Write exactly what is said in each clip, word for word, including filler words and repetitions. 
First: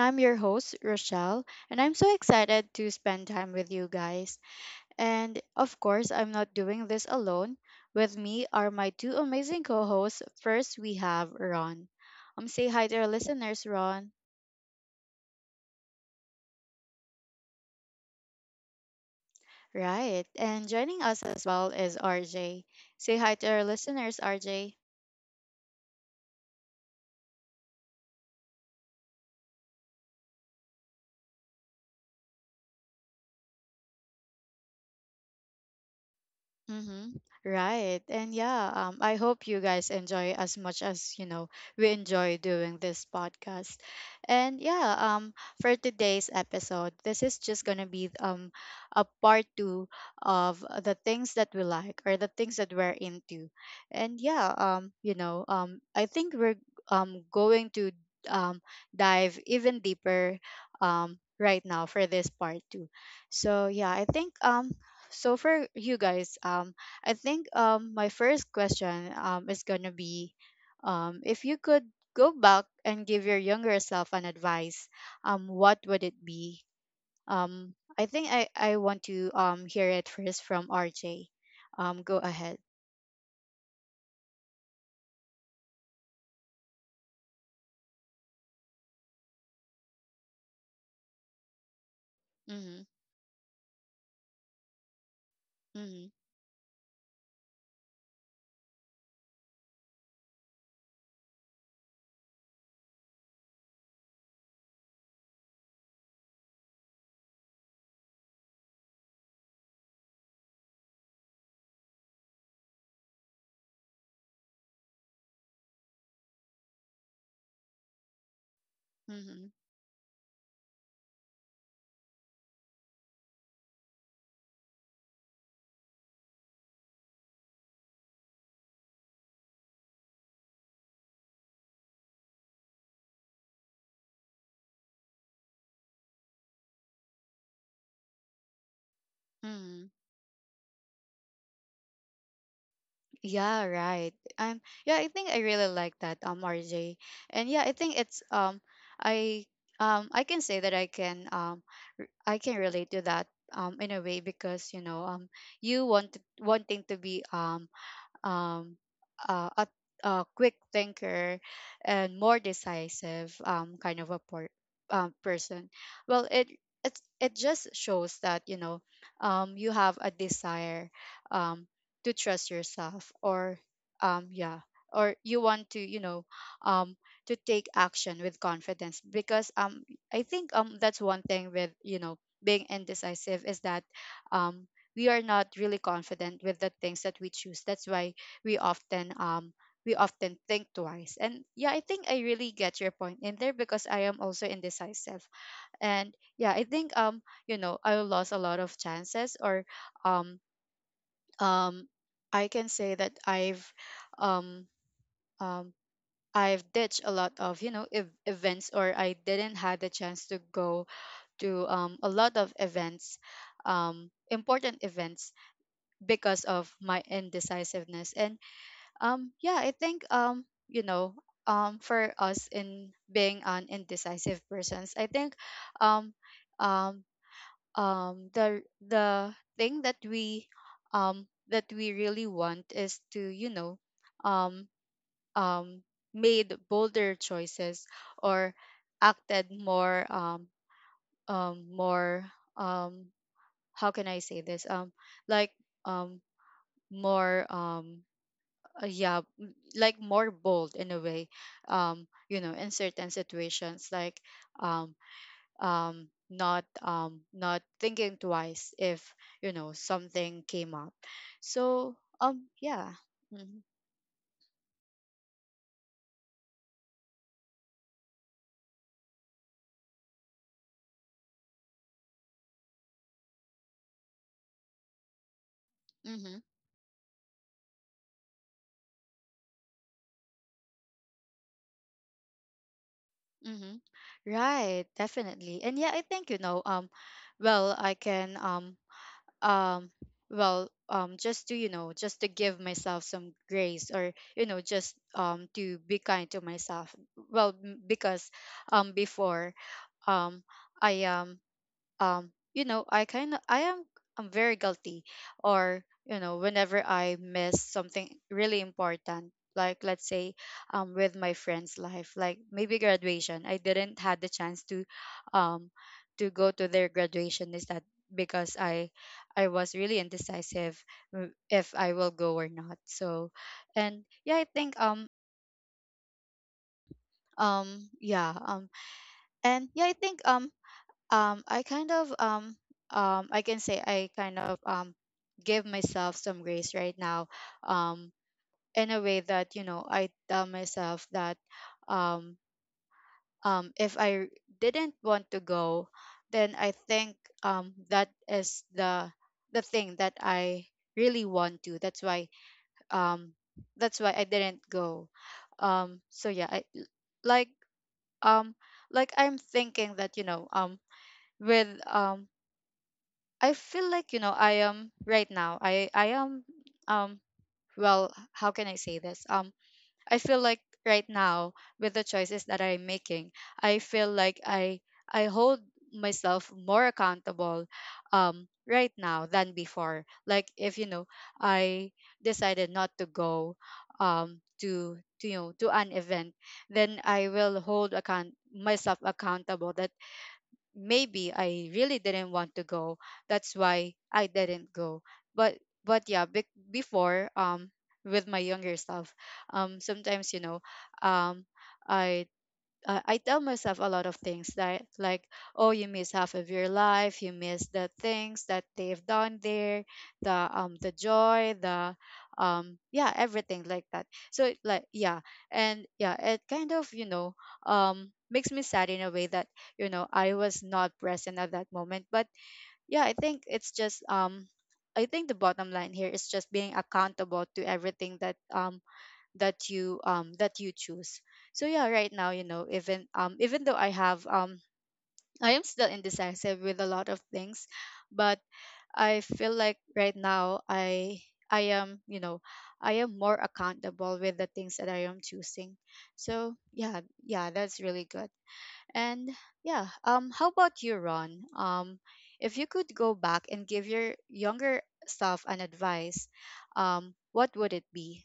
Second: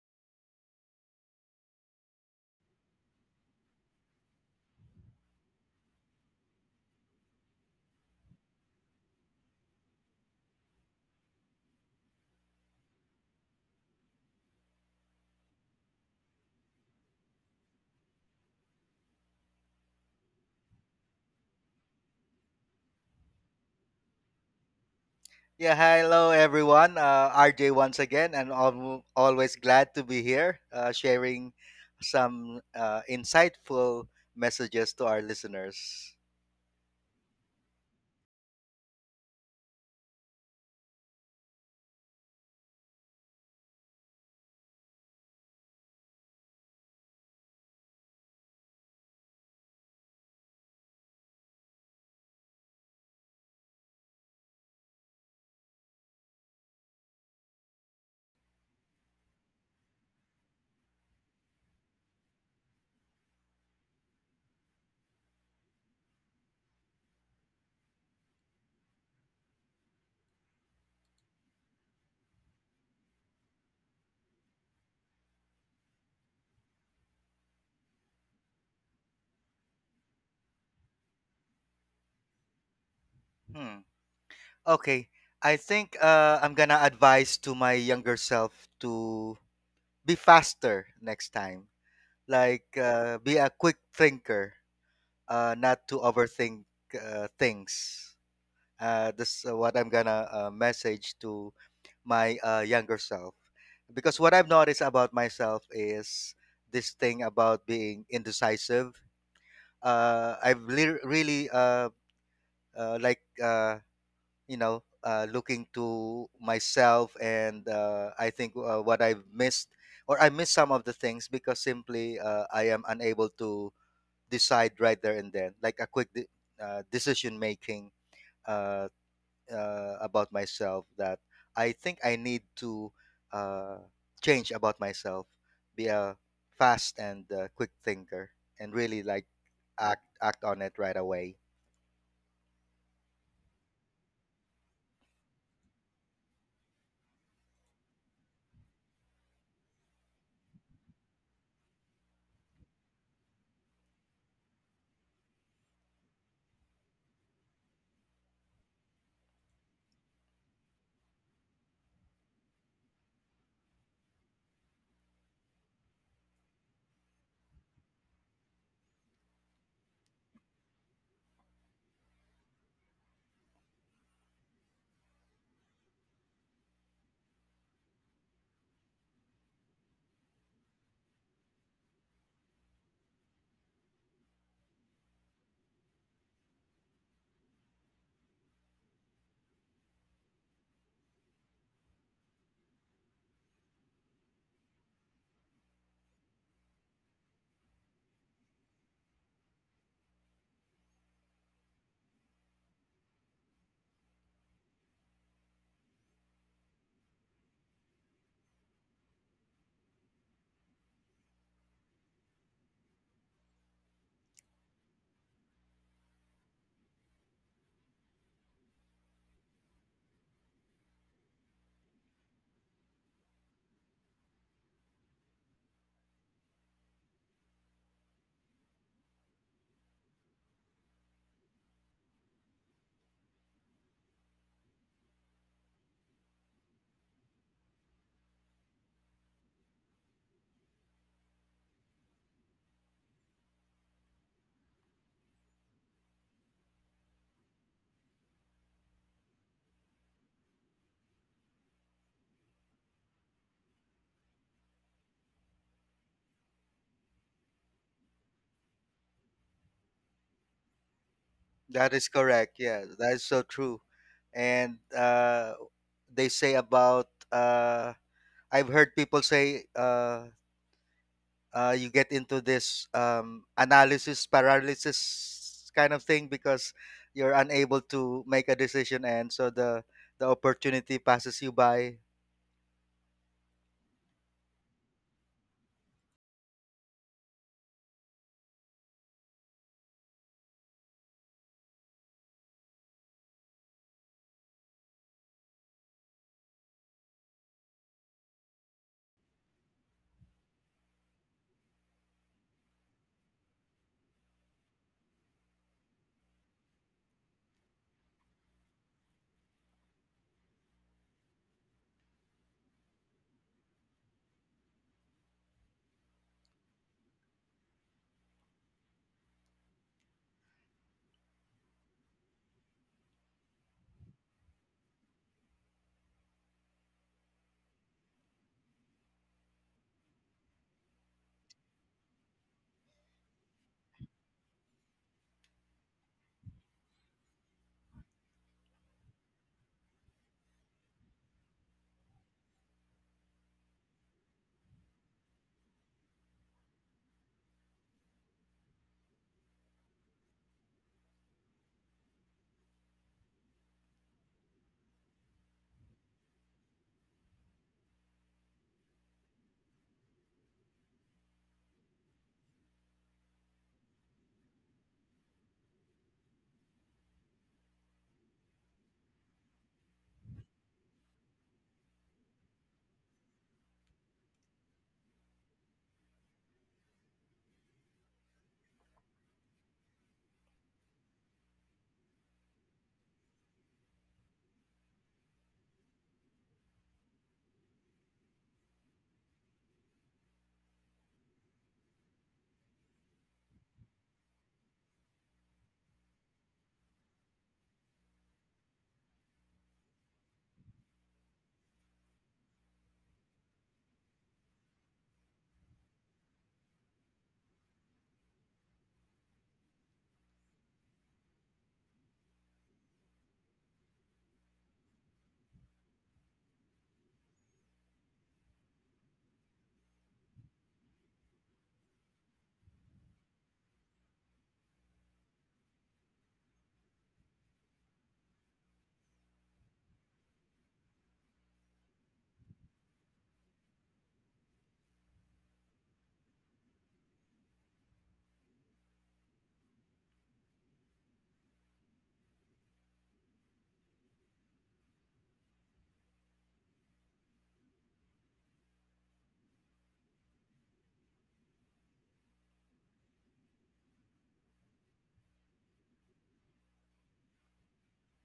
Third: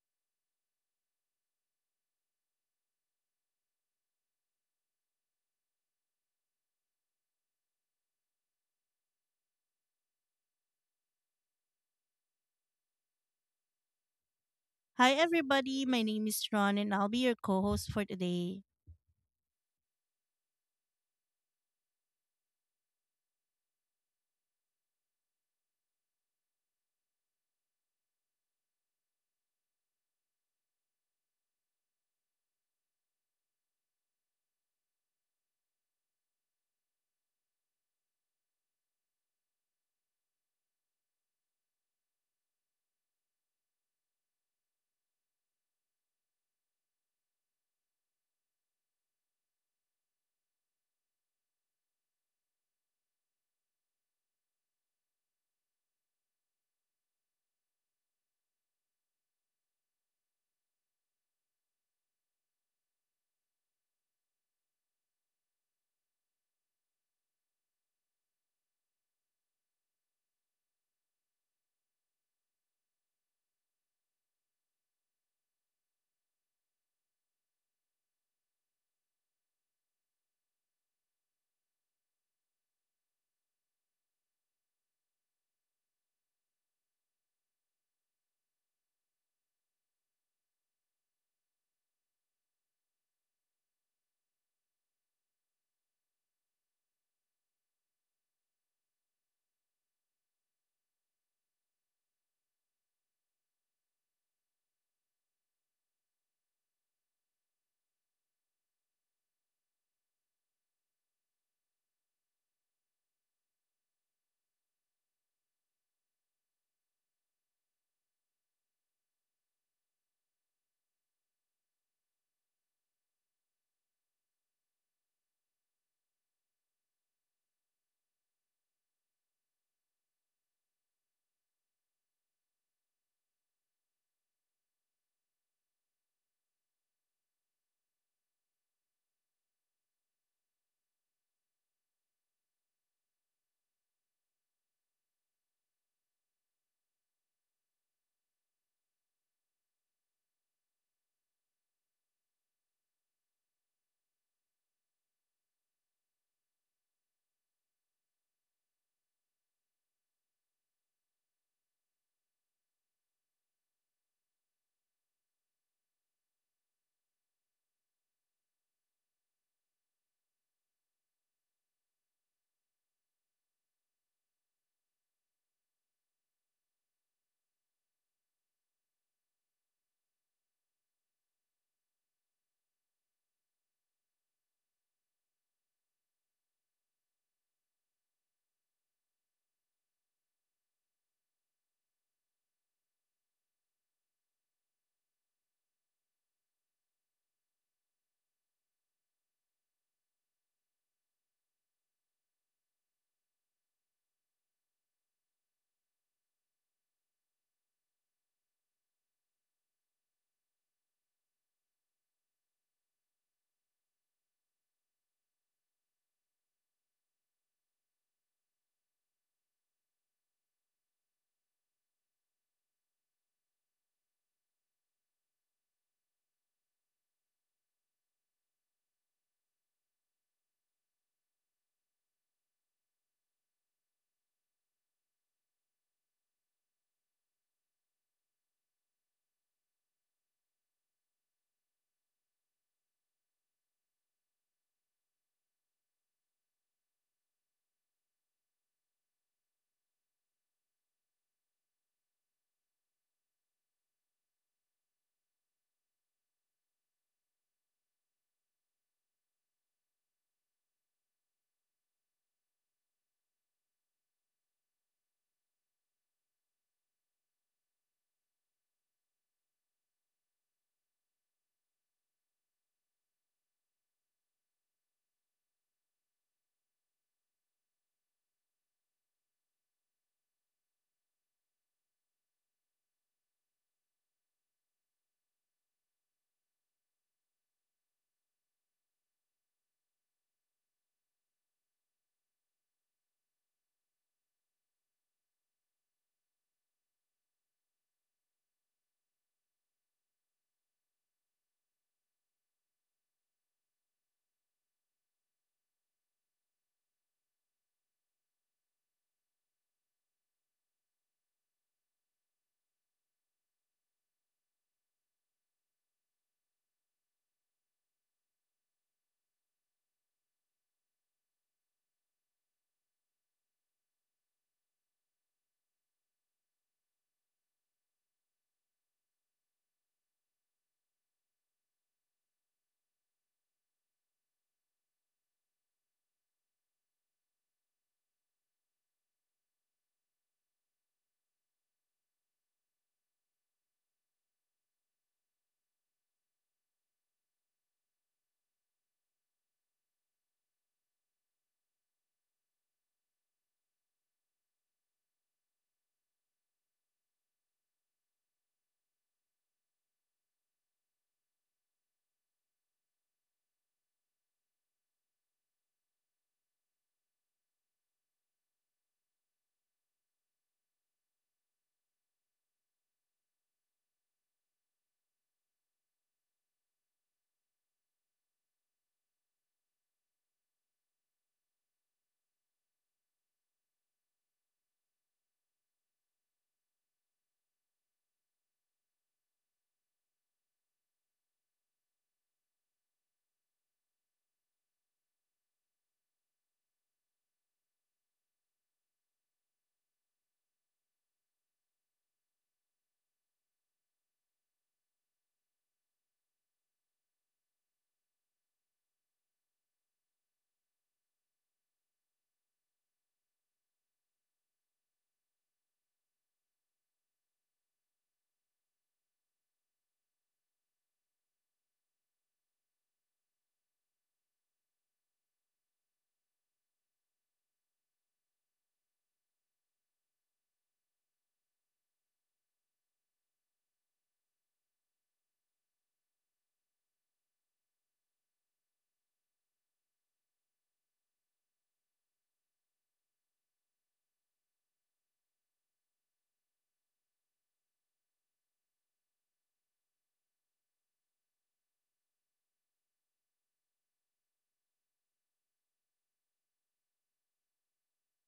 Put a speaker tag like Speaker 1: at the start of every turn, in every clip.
Speaker 1: I'm your host, Rochelle, and I'm so excited to spend time with you guys. And of course, I'm not doing this alone. With me are my two amazing co-hosts. First, we have Ron. Um say hi to our listeners, Ron.
Speaker 2: Hi everybody, my name is Ron and I'll be your co-host for today.
Speaker 1: Right. And joining us as well is R J. Say hi to our listeners, R J.
Speaker 3: Yeah, hello everyone. Uh, R J once again, and al- always glad to be here, uh, sharing some uh, insightful messages to our listeners.
Speaker 1: Mm-hmm. Right. And yeah, um, I hope you guys enjoy as much as, you know, we enjoy doing this podcast. And yeah, um, for today's episode, this is just gonna be um a part two of the things that we like or the things that we're into. And yeah, um, you know, um, I think we're um going to um dive even deeper um right now for this part two. So yeah, I think um so for you guys, um i think um my first question um is gonna be, um if you could go back and give your younger self an advice, um what would it be? Um I think I I want to um hear it first from RJ. Um go ahead.
Speaker 3: Hmm. Okay, I think uh, I'm gonna advise to my younger self to be faster next time.
Speaker 1: Mm-hmm.
Speaker 3: Like, uh, be a quick thinker, uh, not
Speaker 1: Mm-hmm.
Speaker 3: to overthink uh, things. Uh, that's uh, what I'm gonna uh, message to my uh, younger self, because what I've noticed about myself is this thing about being indecisive. Uh, I've le- really uh, uh, like uh, you know uh, looking to myself, and uh, I think uh, what I've
Speaker 1: Mm-hmm.
Speaker 3: missed or I miss some of the things because simply uh, I am unable to decide right there and then, like a quick de- uh, decision making. Uh, uh, about myself that I think I need to uh, change about myself, be a fast and uh, quick thinker, and really like
Speaker 1: Mm-hmm.
Speaker 3: act act on it right away.
Speaker 1: Yeah, right. Um, yeah, I think I really like that, um, R J. And yeah, I think it's um, I um, I can say that I can, um, r- I can relate to that um in a way, because you know um, you want wanting to be um um, uh, a, a quick thinker and more decisive, um, kind of a por- um, person. Well, it it's, it just shows that you know, um, you have a desire, um, to trust yourself, or um, yeah or you want to, you know, um, to take action with confidence, because um, I think um, that's one thing with, you know, being indecisive, is that, um, we are not really confident with the things that we choose. That's why we often, um we often think twice. And yeah, I think I really get your point in there, because I am also indecisive. And yeah, I think um you know, I lost a lot of chances, or um um I can say that i've um um I've ditched a lot of, you know, ev- events, or I didn't had the chance to go to um a lot of events, um important events, because of my indecisiveness. And Um, yeah, I think, um, you know, um, for us in being an indecisive persons, I think, um, um, um, the the thing that we, um that we really want is to, you know, um, um, made bolder choices, or acted more, um, um, more, um, how can I say this, um, like um, more, um uh, yeah, m- like more bold in a way, um you know, in certain situations, like, um um not, um not thinking twice if, you know, something came up.
Speaker 3: That
Speaker 1: so
Speaker 3: is
Speaker 1: um
Speaker 3: correct. Yeah,
Speaker 1: yeah
Speaker 3: that is so
Speaker 1: mhm.
Speaker 3: true. And uh, they say about uh, I've heard people say. Uh, uh, you get into this um, analysis paralysis kind of thing
Speaker 1: Mhm.
Speaker 3: because you're unable to make a decision, and so the the opportunity passes you by.
Speaker 1: Mhm. Right, definitely. And yeah, I think, you know, um well, I can, um um well, um just to, you know, just to give myself some grace, or, you know, just um to be kind to myself. Well m- because um before, um I am, um you know, I kind of, I am, I'm very guilty, or, you know, whenever I miss something really important, like, let's say, um with my friend's life, like maybe graduation, I didn't had the chance to um to go to their graduation. Is that because i i was really indecisive, w- if I will go or not. So, and yeah, I think, um um yeah um and yeah, I think, um um I kind of, um um I can say I kind of um give myself some grace right now, um in a way that, you know, I tell myself that, um um if I didn't want to go, then I think, um that is the the thing that I really want to, that's why, um that's why I didn't go. Um so yeah, I like um like I'm thinking that, you know, um with um I feel like, you know, I am right now. I I am um well, how can I say this? Um I feel like right now, with the choices that I'm making, I feel like I I hold myself more accountable um right now than before. Like if, you know, I decided not to go, um to to, you know, to an event, then I will hold account myself accountable, that maybe I really didn't want to go. That's why I didn't go. But but yeah, be- before, um with my younger self, um sometimes, you know, um I uh, I tell myself a lot of things that, like, oh, you miss half of your life, you miss the things that they've done there, the um the joy, the, um yeah, everything like that. So it, like yeah, and yeah, it kind of, you know, um makes me sad in a way that, you know, I was not present at that moment. But yeah, I think it's just um. I think the bottom line here is just being accountable to everything that, um that you, um that you choose. So yeah, right now, you know, even, um even though I have, um I am still indecisive with a lot of things, but I feel like right now, i I am, you know, I am more accountable with the things that I am choosing. So yeah, yeah, that's really good. And yeah, um how about you, Ron? Um if you could go back and give your younger self an advice, um what would it be?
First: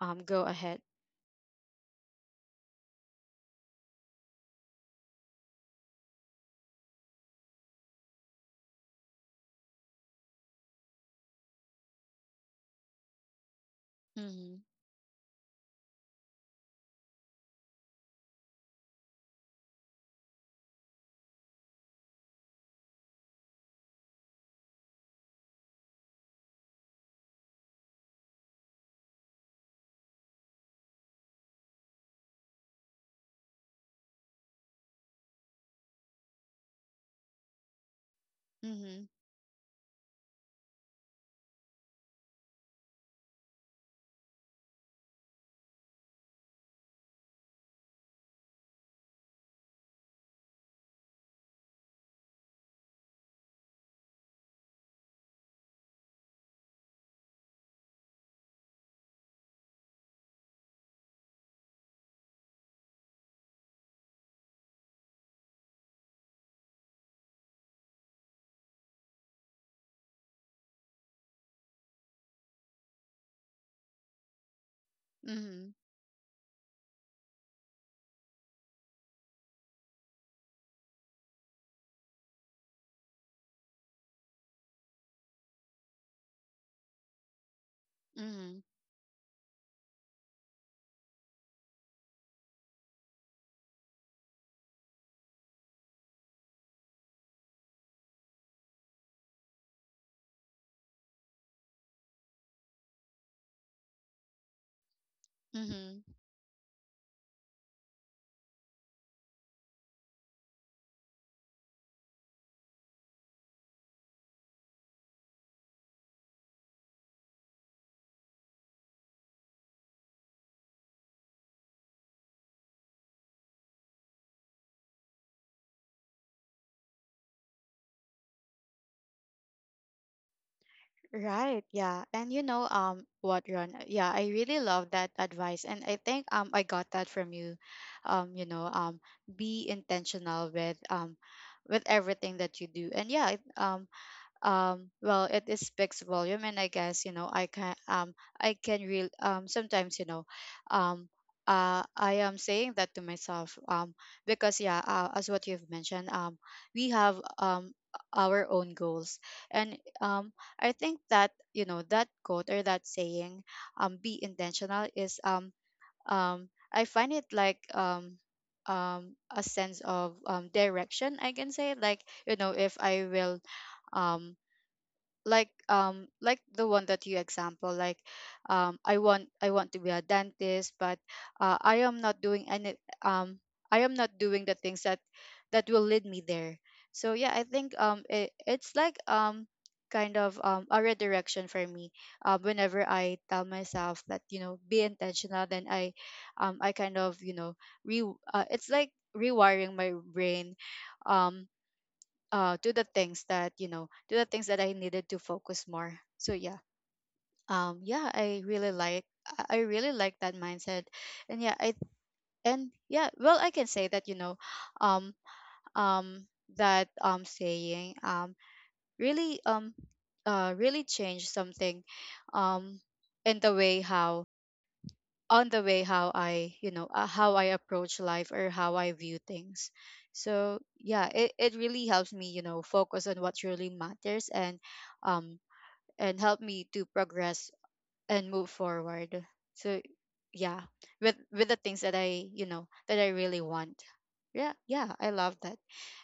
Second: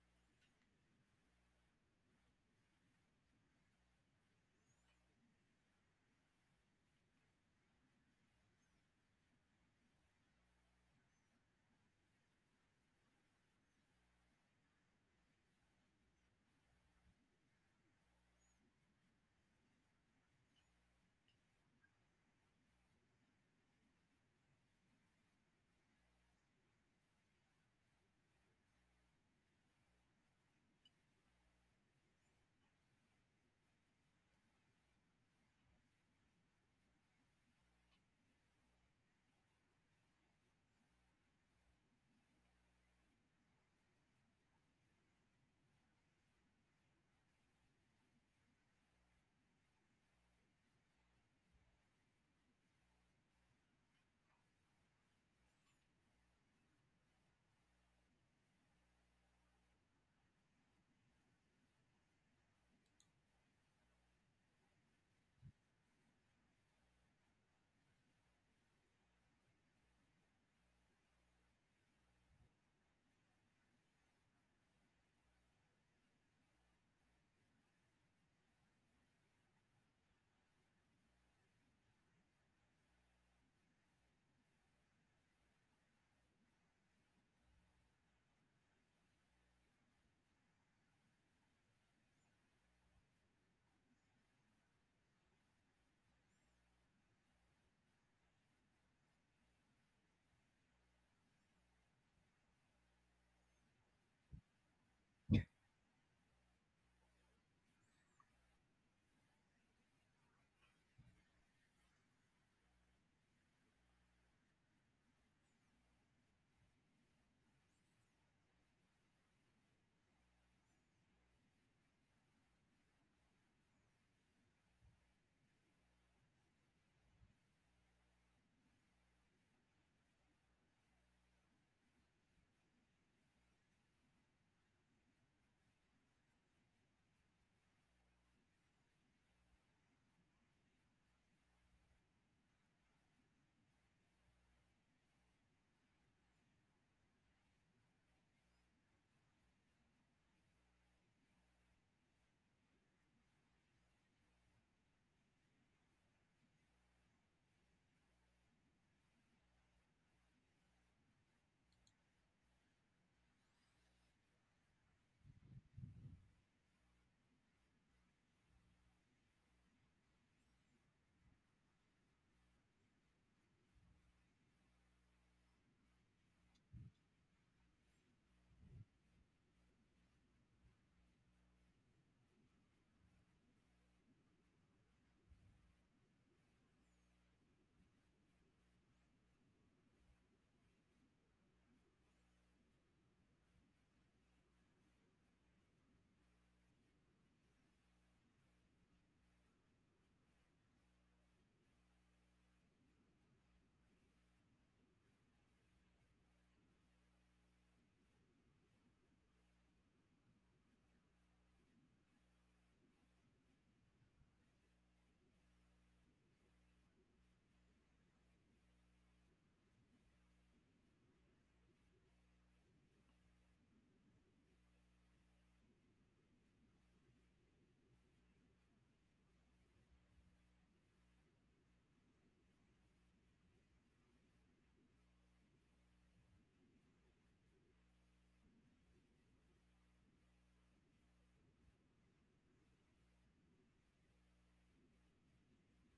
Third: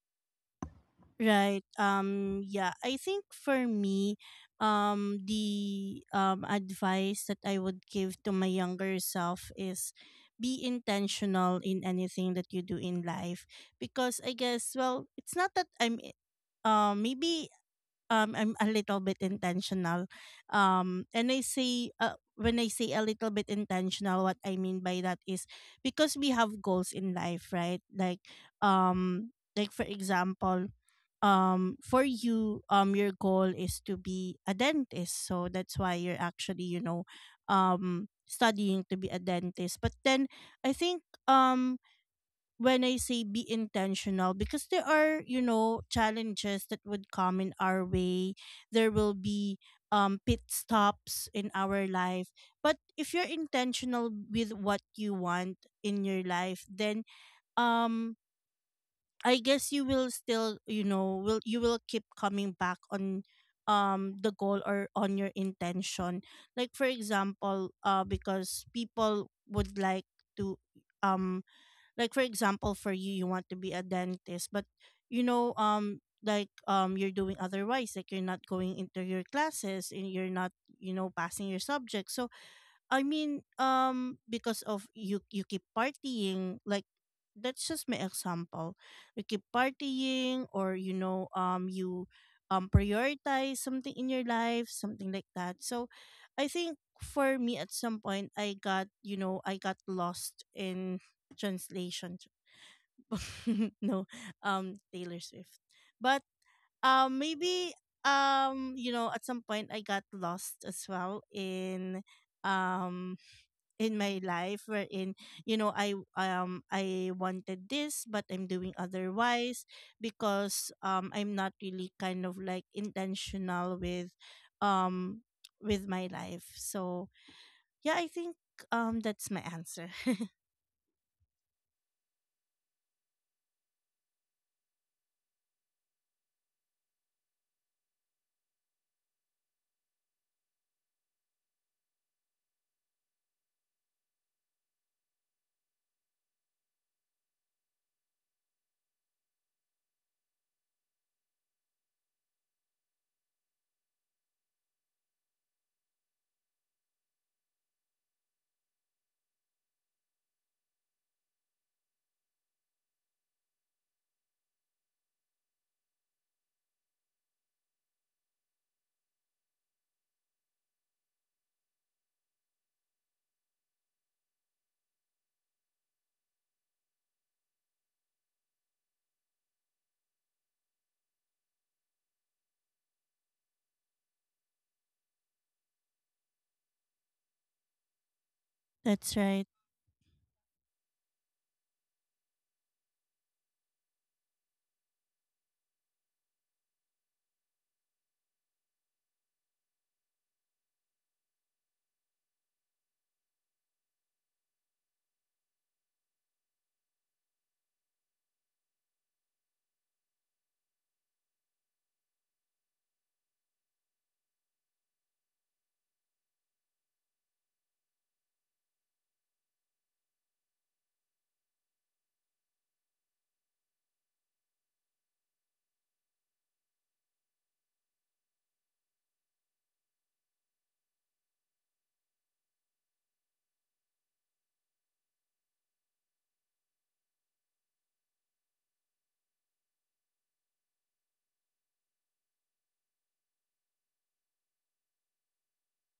Speaker 1: um Go ahead.
Speaker 2: Right. Um yeah, I think for me, um the um advice that I would give to my younger self is be intentional in anything that you do in life, because I
Speaker 1: Mm-hmm.
Speaker 2: guess, well, it's not that I'm eh, um maybe um I'm a little bit intentional. Um and I say, uh, when I say a little bit intentional, what I mean by that is because we have goals in life, right? Like um like for example, um for you, um your goal is to be a dentist. So that's why you're actually, you know, um studying to
Speaker 1: Mhm.
Speaker 2: be a dentist. But then I think, um when I say be intentional, because there are, you know, challenges that would come in our way. There will be um pit stops in our life. But if you're intentional with what you want in your life, then um I guess you will still, you know, will you will keep coming back on um the goal or on your intention. Like for example, uh because people would like to, um like for example, for you, you want to be a dentist, but you know,
Speaker 1: Mhm.
Speaker 2: um like um you're doing otherwise, like you're not going into your classes and you're not, you know, passing your subject. So I mean, um, because of you, you keep partying. Like that's just my
Speaker 1: Mhm.
Speaker 2: example. You keep partying, or you know, um, you um prioritize something in your life, something like that. So, I think for me, at some point, I got you know, I got lost in translation. no, um, Taylor Swift,
Speaker 1: Mhm.
Speaker 2: but um, maybe, um, you know, at some point, I got lost as well in um in my life, wherein you know I um I wanted this but I'm doing otherwise, because um I'm not really kind of like intentional with um with my life. So yeah, I think um that's my answer.
Speaker 1: Right, yeah. And you know, um what, Ron, yeah, I really love that advice, and I think um I got that from you. Um you know, um be intentional with, um with everything that you do. And yeah, it, um um well, it, is speaks volume. And I guess, you know, I can um I can real um sometimes, you know, um uh, I am saying that to myself, um, because yeah, uh, as what you've mentioned, um, we have, um, our own goals, and um, I think that, you know, that quote or that saying, um, "Be intentional," is, um, um, I find it like, um, um, a sense of, um, direction. I can say, like, you know, if I will, um like, um like the one that you example, like, um i want I want to be a dentist, but uh, I am not doing any, um I am not doing the things that that will lead me there. So yeah, I think, um it, it's like,
Speaker 2: That's
Speaker 1: um
Speaker 2: right.
Speaker 1: kind of, um a redirection for me, uh, whenever I tell myself that, you know, be intentional, then I um I kind of, you know, re uh, it's like rewiring my brain, um uh to the things that, you know, to the things that I needed to focus more. So yeah, um yeah, I really like, i I really like that mindset. And yeah, I and yeah, well, I can say that, you know, um um that, um saying, um really um uh really changed something, um in the way how, on the way how I, you know, uh, how I approach life, or how I view things. So yeah, it, it really helps me, you know, focus on what really matters, and um and help me to progress and move forward. So yeah, with with the things that I, you know, that I really want. Yeah, yeah, I love that.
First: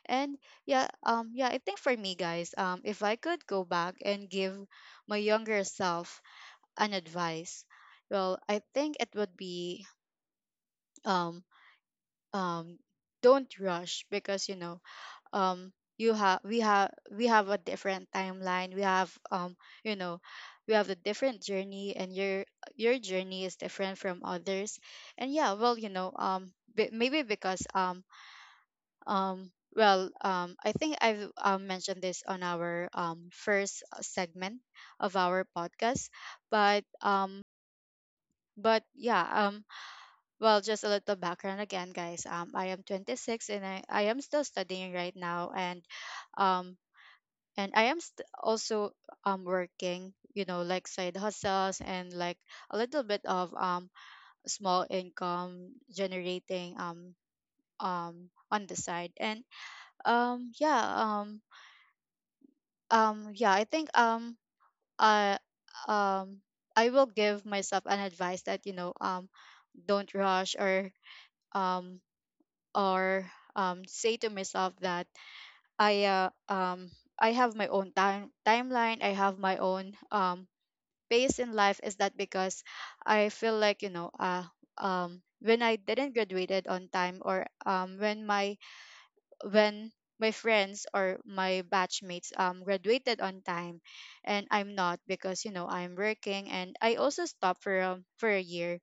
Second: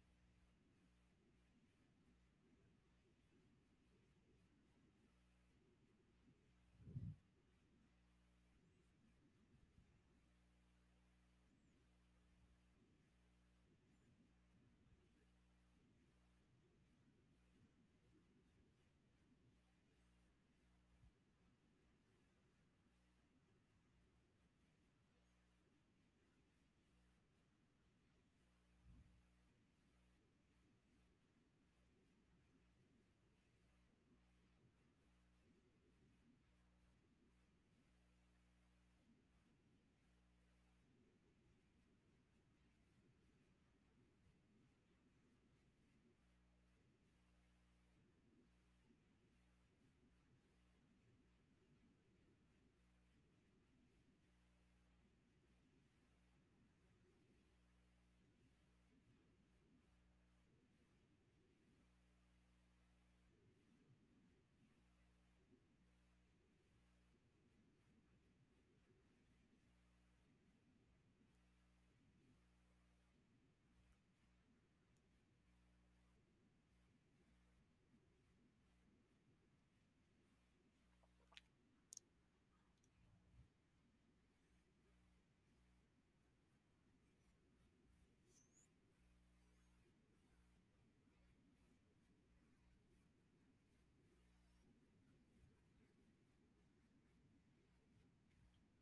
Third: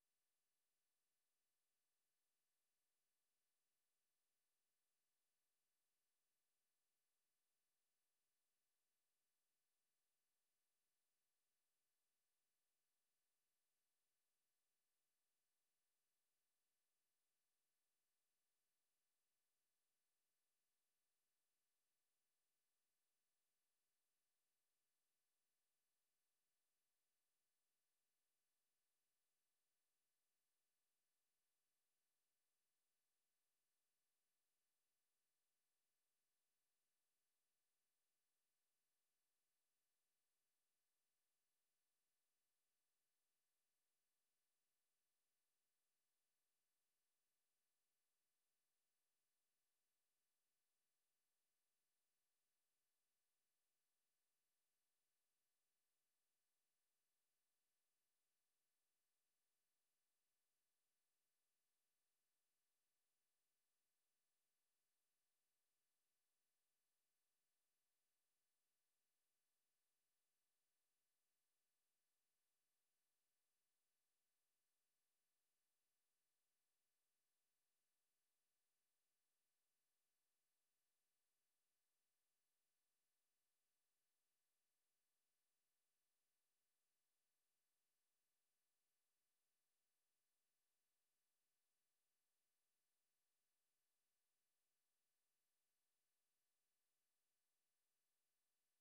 Speaker 1: And yeah, um yeah, I think for me, guys, um if I could go back and give my younger self an advice, well, I think it would be, um um don't rush, because you know, um you have we have we have a different timeline, we have, um you know, we have a different journey, and your your journey is different from others. And yeah, well, you know, um b- maybe because, um um well, um I think I've, um, mentioned this on our, um first segment of our podcast. But um but yeah, um, well, just a little background again, guys. Um, I am twenty-six, and I, I am still studying right now, and, um, and I am st- also um working, you know, like side hustles, and like a little bit of, um small income generating, um um on the side. And um yeah um um yeah, I think, um I um I will give myself an advice that, you know, um don't rush, or um or um, say to myself that I uh, um, I have my own time timeline. I have my own, um, pace in life. Is that because I feel like you know uh, um, when I didn't graduated on time, or um, when my when my friends or my batchmates um, graduated on time and I'm not, because you know I'm working and I also stopped for um, for a year,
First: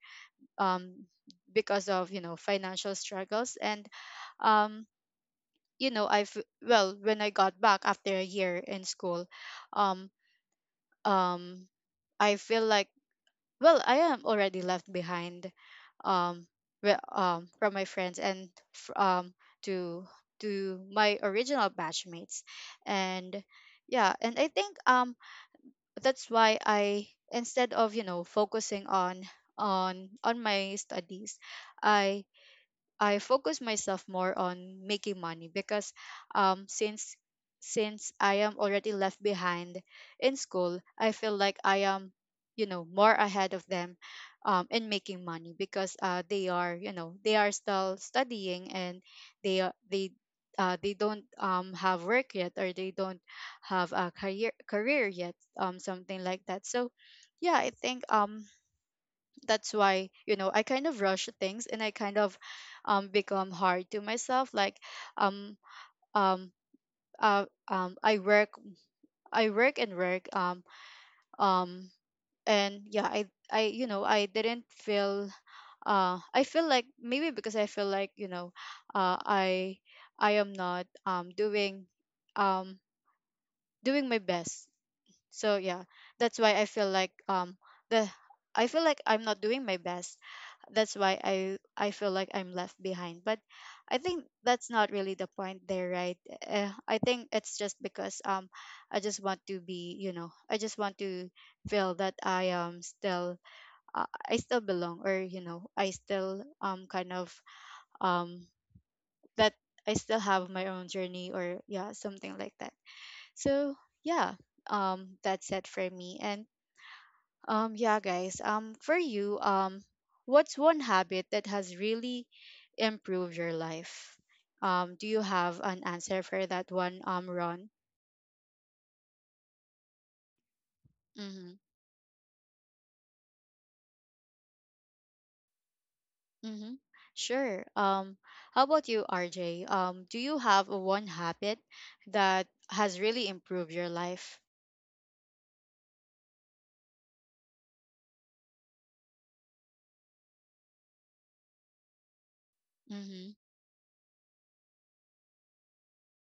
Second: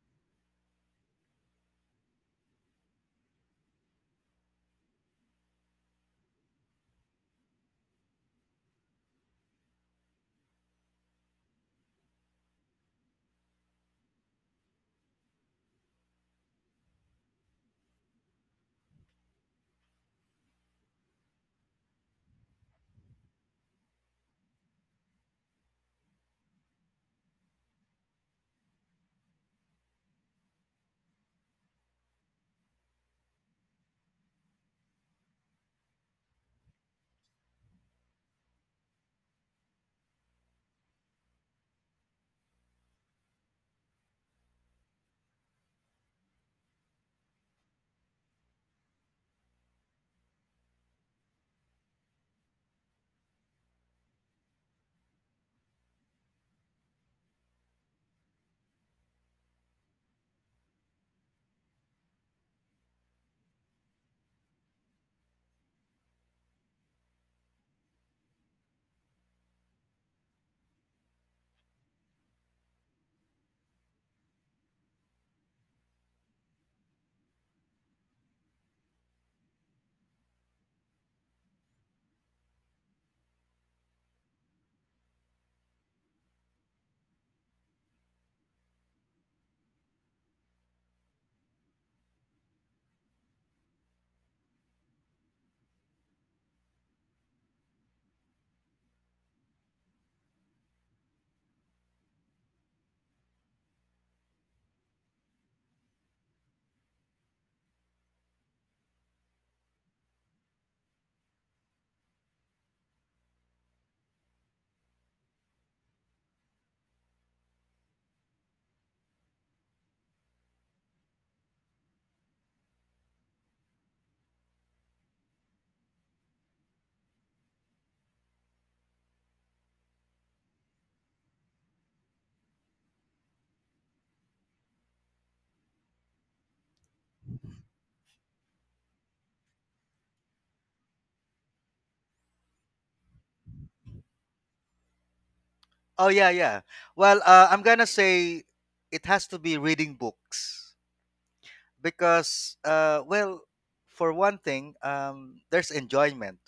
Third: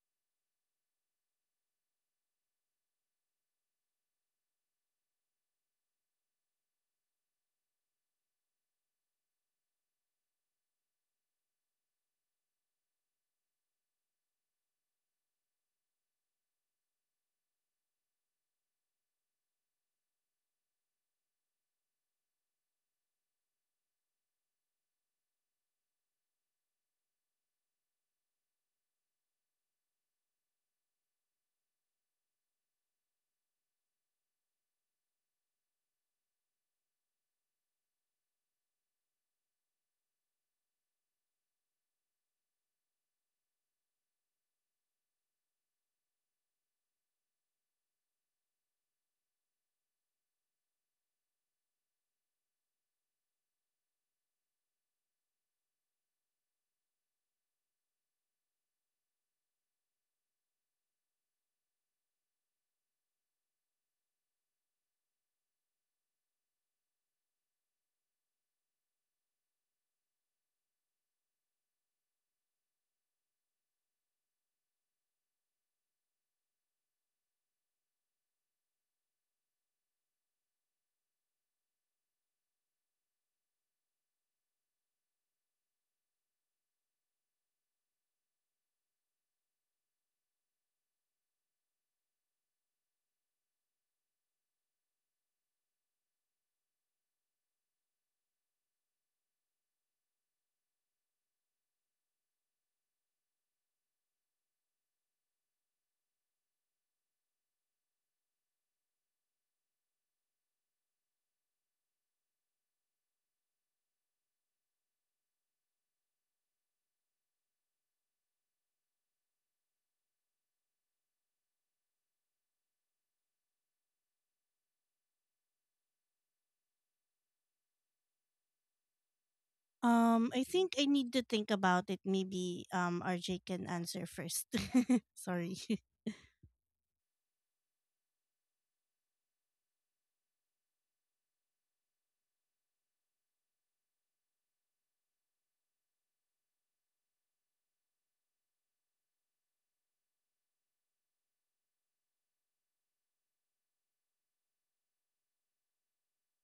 Speaker 1: um, because of you know financial struggles. And um you know I've Well, when I got back after a year in school, um um I feel like, well, I am already left behind, um re- um from my friends and f- um to to my original batchmates. And yeah and I think um that's why, I instead of you know focusing on on on my studies, i I focus myself more on making money, because um since since I am already left behind in school, I feel like I am, you know, more ahead of them um in making money, because uh they are, you know, they are still studying and they are they uh, they don't um, have work yet, or they don't have a career career yet, um something like that. So yeah, I think um that's why, you know, I kind of rush things and I kind of um become hard to myself, like, um um uh, um I work, i work and work um um and yeah, I I you know I didn't feel uh I feel like, maybe because I feel like you know, uh i I am not um doing um doing my best. So yeah, that's why I feel like um the I feel like I'm not doing my best. That's why I I feel like I'm left behind. But I think that's not really the point there, right? Uh, I think it's just because um I just want to be, you know, I just want to feel that I am still uh, I still belong, or you know, I still um kind of um that I still have my own journey, or yeah, something like that. So, yeah. Um that's it for me. And um, yeah, guys. Um, for you, um, what's one habit that has really improved your life? Um, do you have an answer for that one, um, Ron?
Speaker 2: Um I think I need to think
Speaker 1: Mm-hmm.
Speaker 2: about it. Maybe um R J can answer first. Sorry.
Speaker 1: Mm-hmm. Sure. Um, how about you, R J? Um, do you have a one habit that has really improved your life?
Speaker 3: Oh yeah, yeah. Well, uh, I'm gonna say it has to be reading books because, uh,
Speaker 1: Mm-hmm.
Speaker 3: well, for one thing, um, there's enjoyment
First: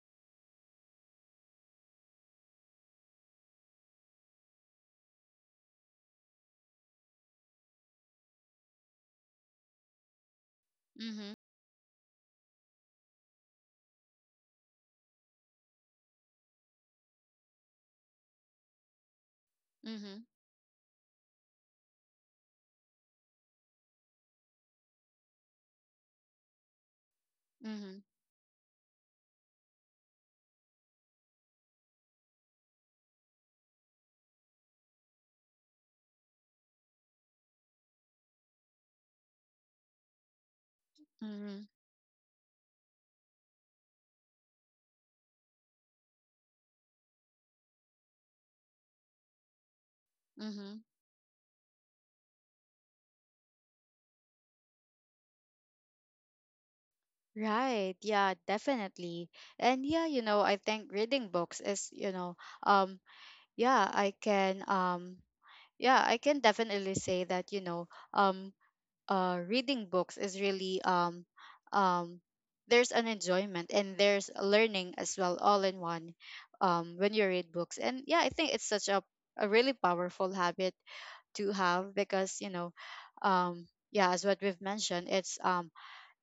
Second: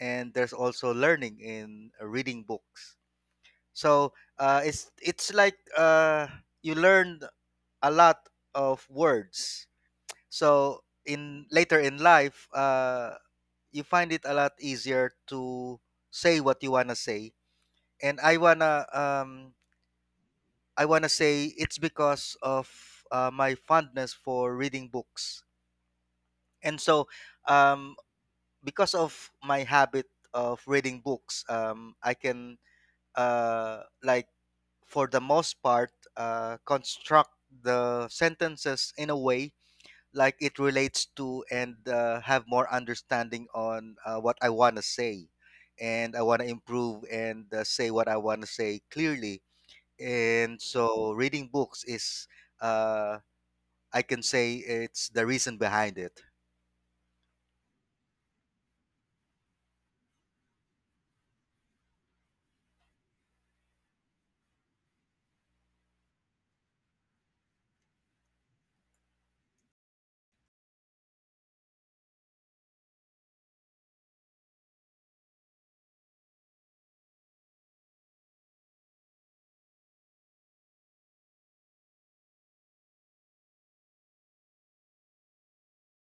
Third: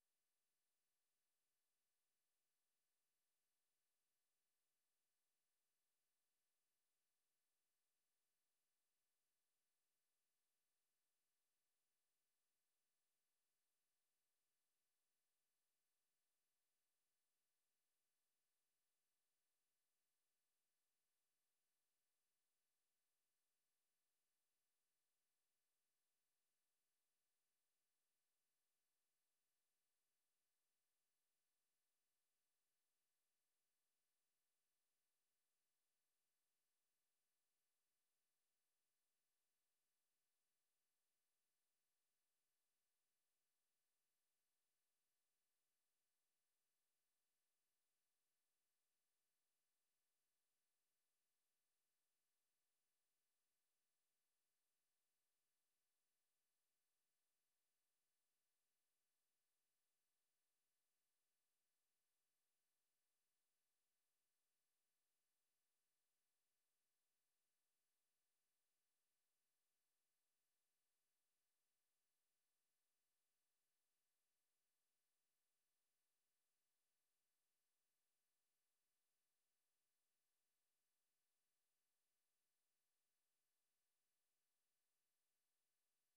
Speaker 3: and there's also learning in reading books. So uh, it's it's like uh, you learn a lot of words. So
Speaker 1: Mm-hmm.
Speaker 3: in later in life, uh, you find it a lot easier to say what you wanna say. And I wanna um,
Speaker 1: Mm-hmm.
Speaker 3: I wanna say it's because of uh, my fondness for reading books. And so
Speaker 1: Mm-hmm.
Speaker 3: um, because of my habit of reading books, um, I can uh, like for the most part uh, construct the sentences in a way like it relates to
Speaker 1: Mm-hmm.
Speaker 3: and uh, have more understanding on uh, what I want to say and I want to improve and uh, say what I want to say clearly, and
Speaker 1: Mm-hmm.
Speaker 3: so reading books is, uh, I can say, it's the reason behind it.
Speaker 1: Right. Yeah, definitely. And yeah, you know, I think reading books is, you know, um yeah i can um yeah, I can definitely say that, you know, um uh reading books is really um um there's an enjoyment and there's learning as well, all in one, um when you read books. And yeah, I think it's such a a really powerful habit to have, because you know, um yeah, as what we've mentioned, it's um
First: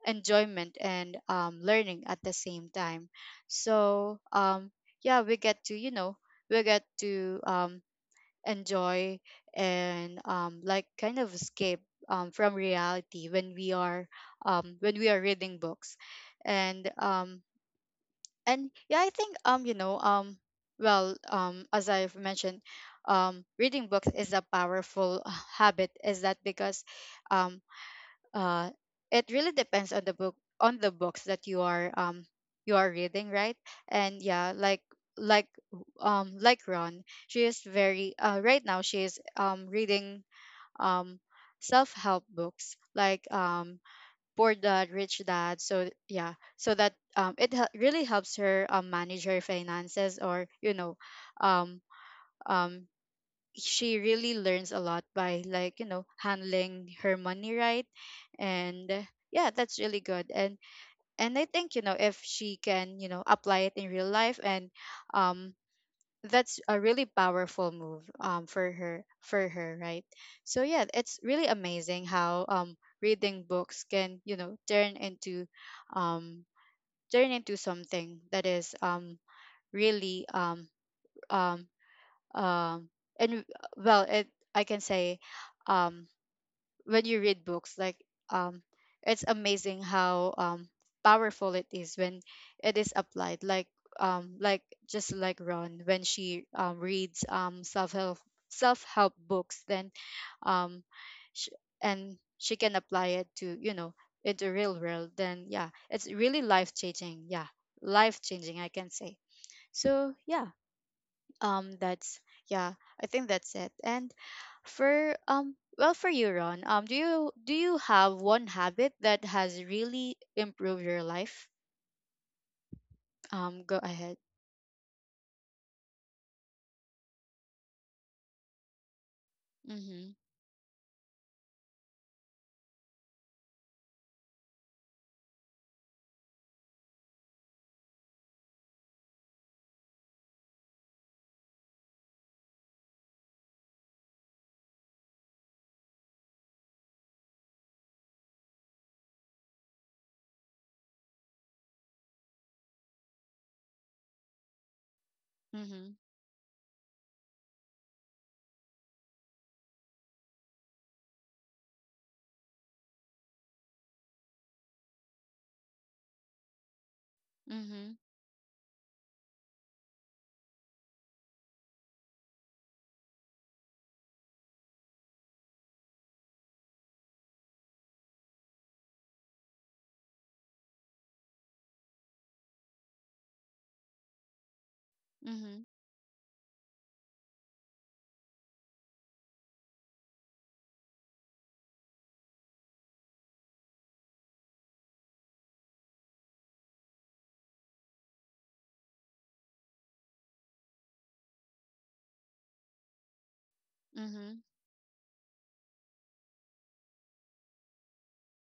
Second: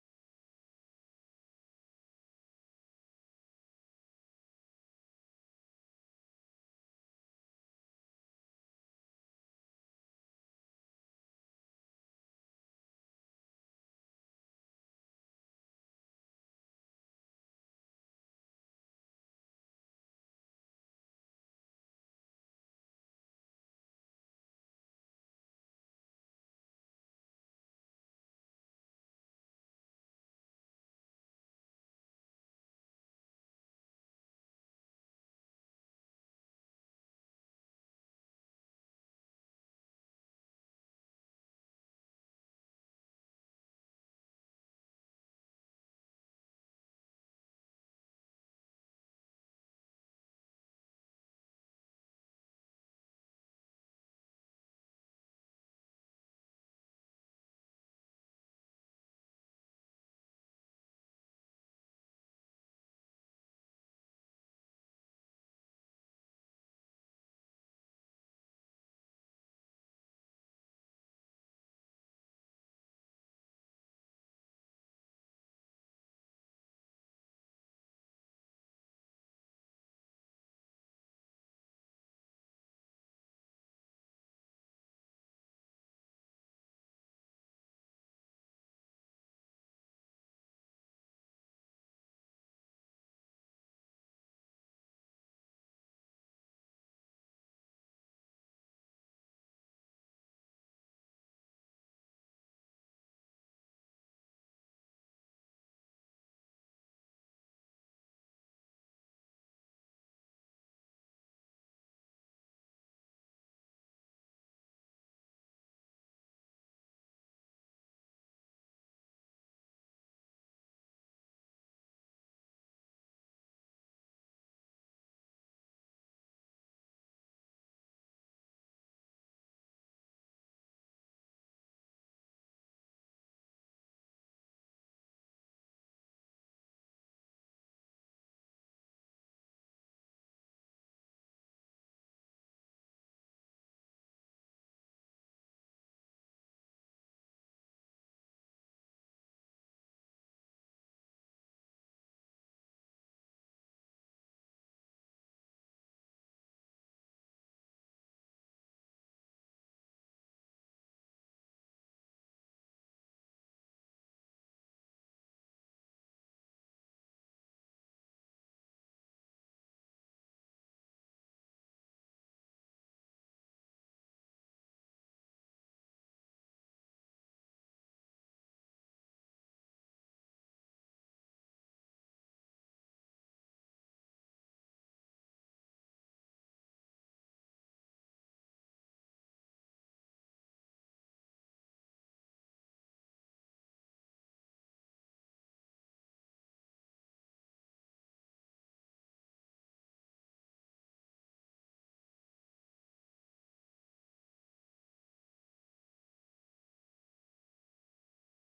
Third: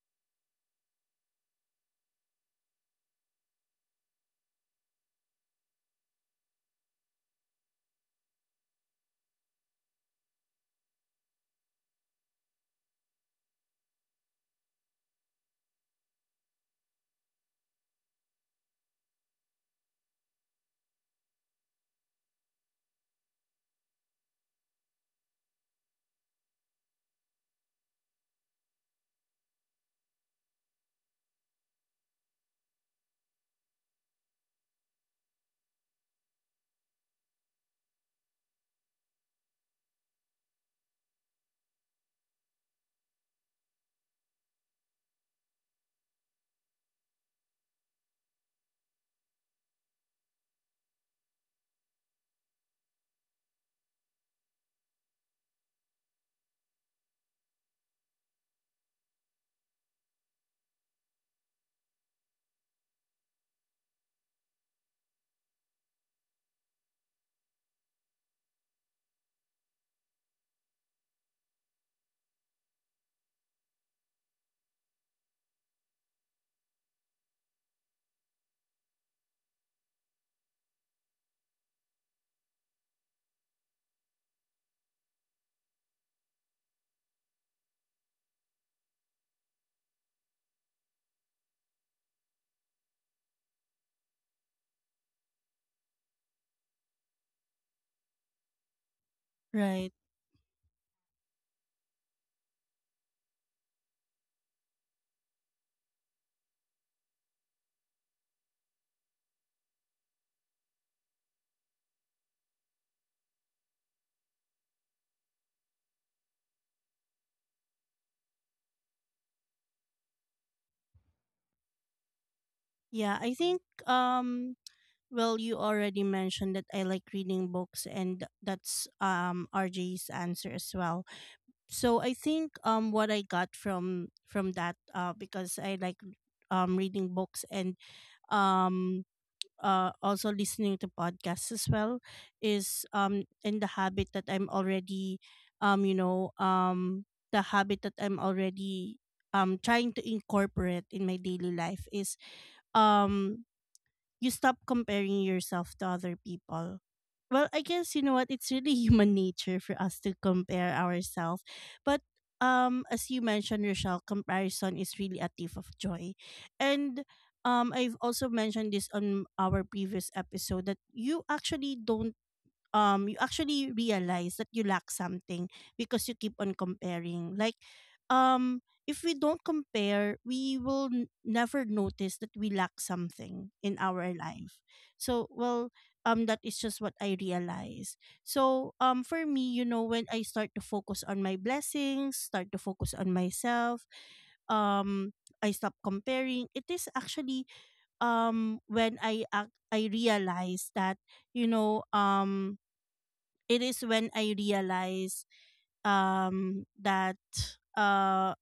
Speaker 1: enjoyment and um learning at the same time. So um yeah, we get to, you know, we get to um enjoy and um, like kind of escape um, from reality when we are um, when we are reading books. And um, and yeah, I think um you know um well, um as I've mentioned, um reading books is a powerful uh, habit. Is that because um uh, it really depends on the book, on the books that you are um you are reading, right? And yeah, like like um like Ron, she is very uh right now she is um reading um self-help books, like um Poor Dad Rich Dad. So yeah, so that um it hel- really helps her um, manage her finances, or you know, um um she really learns a lot by, like, you know, handling her money right. And uh, yeah, that's really good. And and I think, you know, if she can, you know, apply it in real life, and um that's a really powerful move um for her for her, right? So yeah, it's really amazing how um reading books can, you know, turn into um turn into something that is um really um um um and, well, it I can say, um when you read books, like, um it's amazing how um powerful it is when it is applied, like, um like just like Ron when she um, reads um self-help self-help books,
Speaker 2: Right.
Speaker 1: then um sh- and she can apply it to, you know, into real world, then yeah, it's really life changing. Yeah, life changing, I can say. So yeah, um that's yeah, I think that's it. And for um well, for you, Ron, um do you do you have one habit that has really improved your life?
Speaker 2: Yeah, I think,
Speaker 1: Um go ahead.
Speaker 2: um well, you already mentioned that I like reading books, and that's um R J's
Speaker 1: Mhm.
Speaker 2: answer as well. So I think um what I got from from that, uh because I like um reading books, and um uh also listening to podcasts as well, is um in the habit that I'm already, um you know um the habit that I'm already um trying to incorporate in my daily life, is um you stop comparing yourself to
Speaker 1: Mhm.
Speaker 2: other people. Well, I guess you know what, it's really human nature for us to compare ourselves, but um, as you mentioned, Rochelle, comparison is really a thief of joy. And um, I've
Speaker 1: Mhm.
Speaker 2: also mentioned this on our previous episode, that you actually don't um you actually realize that you lack something, because you keep on comparing. Like um if we don't compare, we will n- never notice that we lack something in our life. So
Speaker 1: Mhm.
Speaker 2: well, um that is just what I realize. So um for me, you know, when I start to focus on my blessings, start to focus on myself, um I stop comparing. It is actually, um when i ac- i realize that, you know, um it is when I
Speaker 1: Mhm.
Speaker 2: realize, um that, uh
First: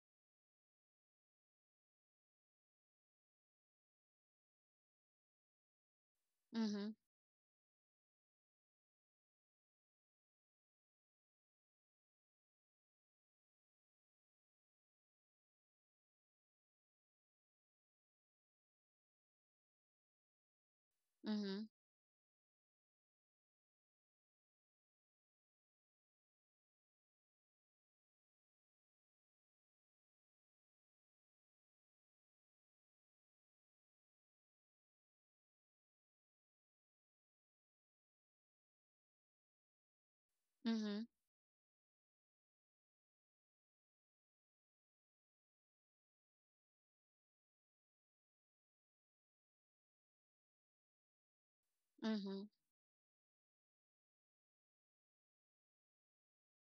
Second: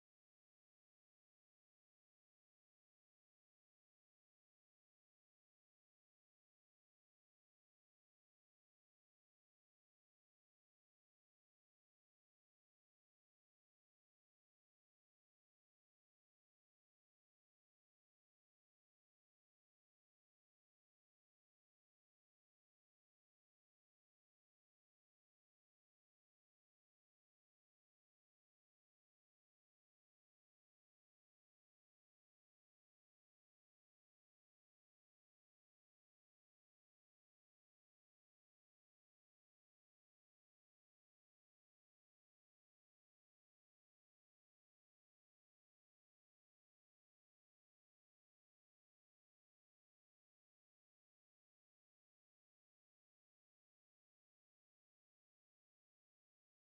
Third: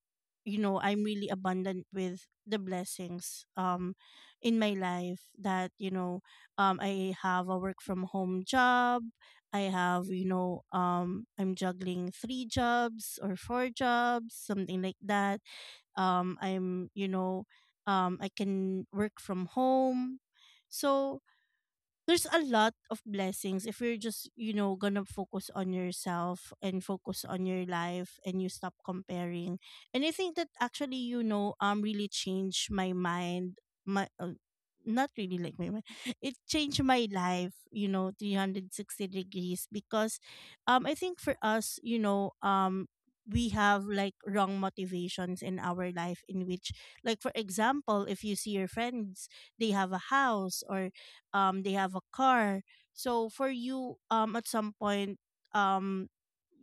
Speaker 2: you know, I'm really abundant with the blessings um in my life, that, you know, um
Speaker 1: Mhm.
Speaker 2: I have a work from home job. I have, you know, um I'm juggling three jobs or four jobs, something like that. um I'm, you know, um I can work from home. So
Speaker 1: Mhm.
Speaker 2: there's a lot of blessings if you're just, you know, gonna focus on yourself and focus on your life, and you stop comparing. And I think that actually, you know, um really changed my mind, my, uh, not really like my mind, it changed my life, you know, three hundred sixty degrees, because um I
Speaker 1: Mhm.
Speaker 2: think for us, you know, um we have like wrong motivations in our life, in which, like for example, if you see your friends, they have a house or um they have a
Speaker 1: Mhm.
Speaker 2: car. So for you, um at some point, um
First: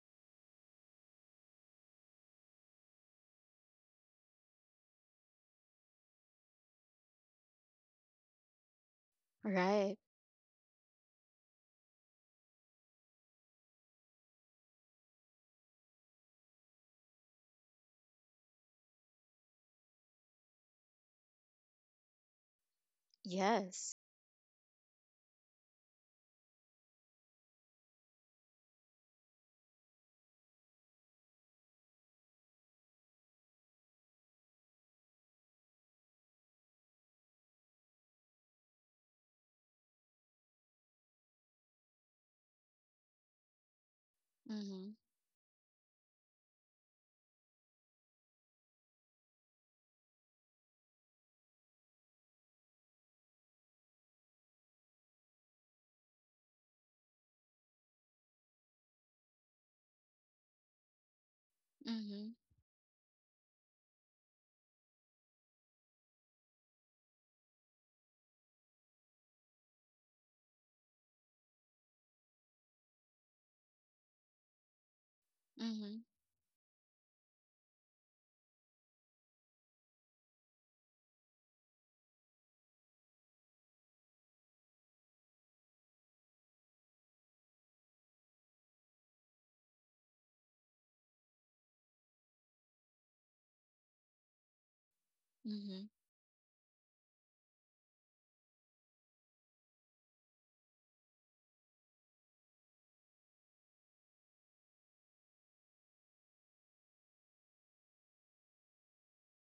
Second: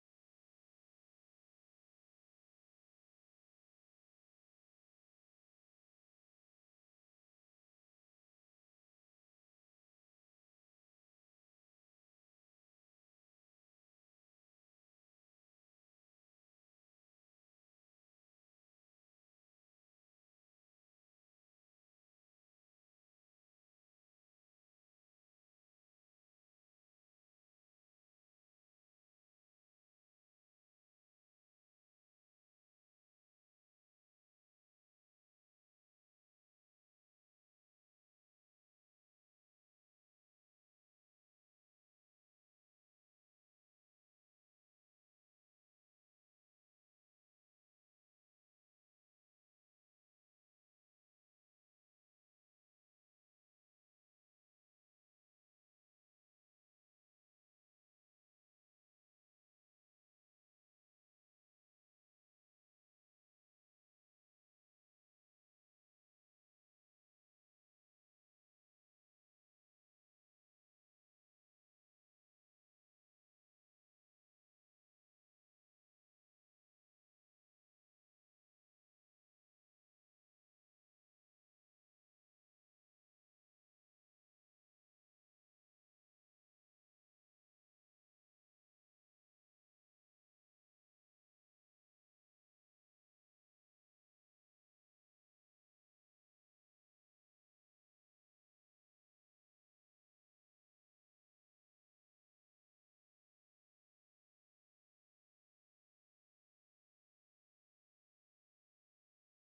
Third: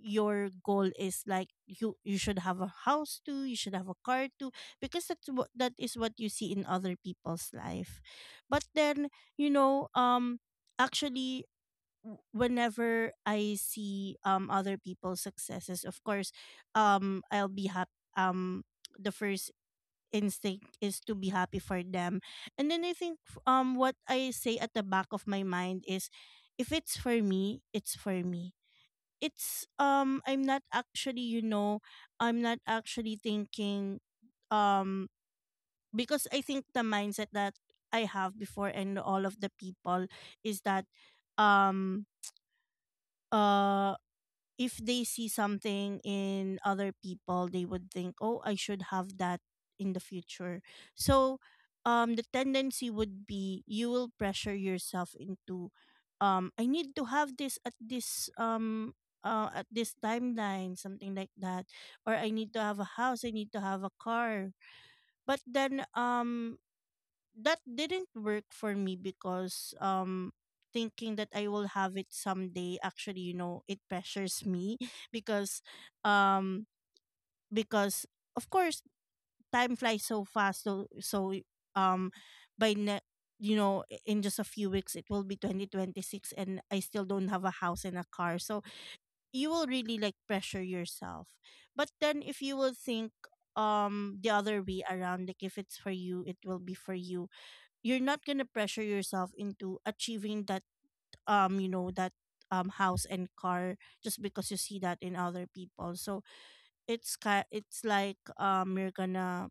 Speaker 2: your goal is like you you should have a house too, you should have a car too, because that's what, that is what you see in other people's life. But then, you know,
Speaker 1: Right.
Speaker 2: um actually, w- whenever I see um other people's successes, of course um I'll be happy. um the first instinct is to be happy for them. And then I think, f- um what
Speaker 1: Yes.
Speaker 2: I say at the back of my mind is, if it's for me, it's for me. It's, um I'm not actually, you know, I'm not actually thinking, um because I think the mindset that I have before and all of the people is that, um uh if
Speaker 1: Mhm.
Speaker 2: they see something in other people, they would think, "Oh, I should have that in the future." So, um, the tendency would be you will pressure yourself into, um, I need to have this at this, um. Uh, at this timeline, something like that, or I
Speaker 1: Mhm.
Speaker 2: need to have a house, I need to have a car. But then, um, that didn't work for me, because um thinking that I will have it someday actually, you know, it pressures me, because
Speaker 1: Mhm.
Speaker 2: um because of course time flies so fast, so so um by ne- you know I- in just a few weeks it will be twenty twenty-six, and I still don't have a house and a car. So you will really like pressure yourself. But then if you will think, um the other way around, like if it's
Speaker 1: Mhm.
Speaker 2: for you it will be for you, you're not gonna pressure yourself into achieving that, um you know, that, um house and car, just because you see that in other people. So it's ki- it's like, um you're gonna,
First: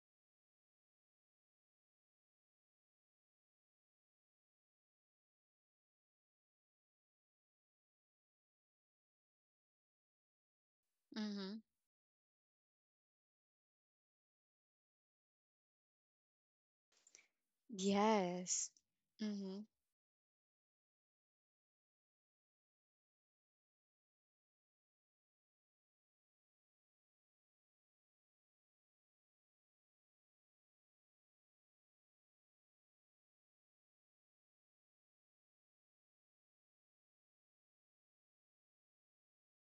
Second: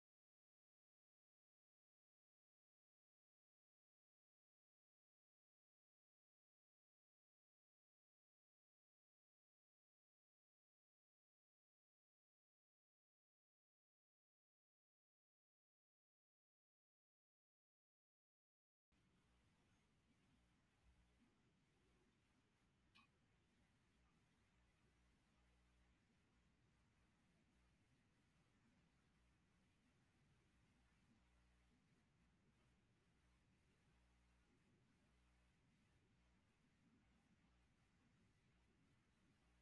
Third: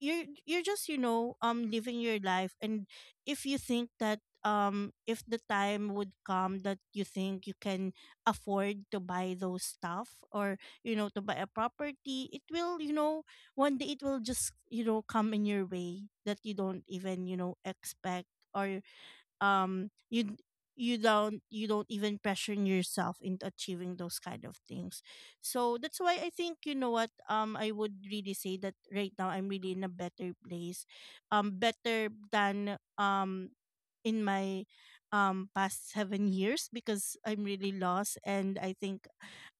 Speaker 2: you're you're just, you know, um living your life. And if you think that, um if the time would come that you think you can afford to buy those stuff, or you know, to buy a
Speaker 1: Mhm.
Speaker 2: property, it will, you know, one day it will just, you know, come in your way, that you don't even, you know, expect.
Speaker 1: Yes.
Speaker 2: Or
Speaker 1: Mhm.
Speaker 2: um you you don't you don't even pressure yourself into achieving those kind of things. So that's why I think, you know what, um I would really say that right now I'm really in a better place, um better than, um in my um past seven years, because I'm really lost. And I think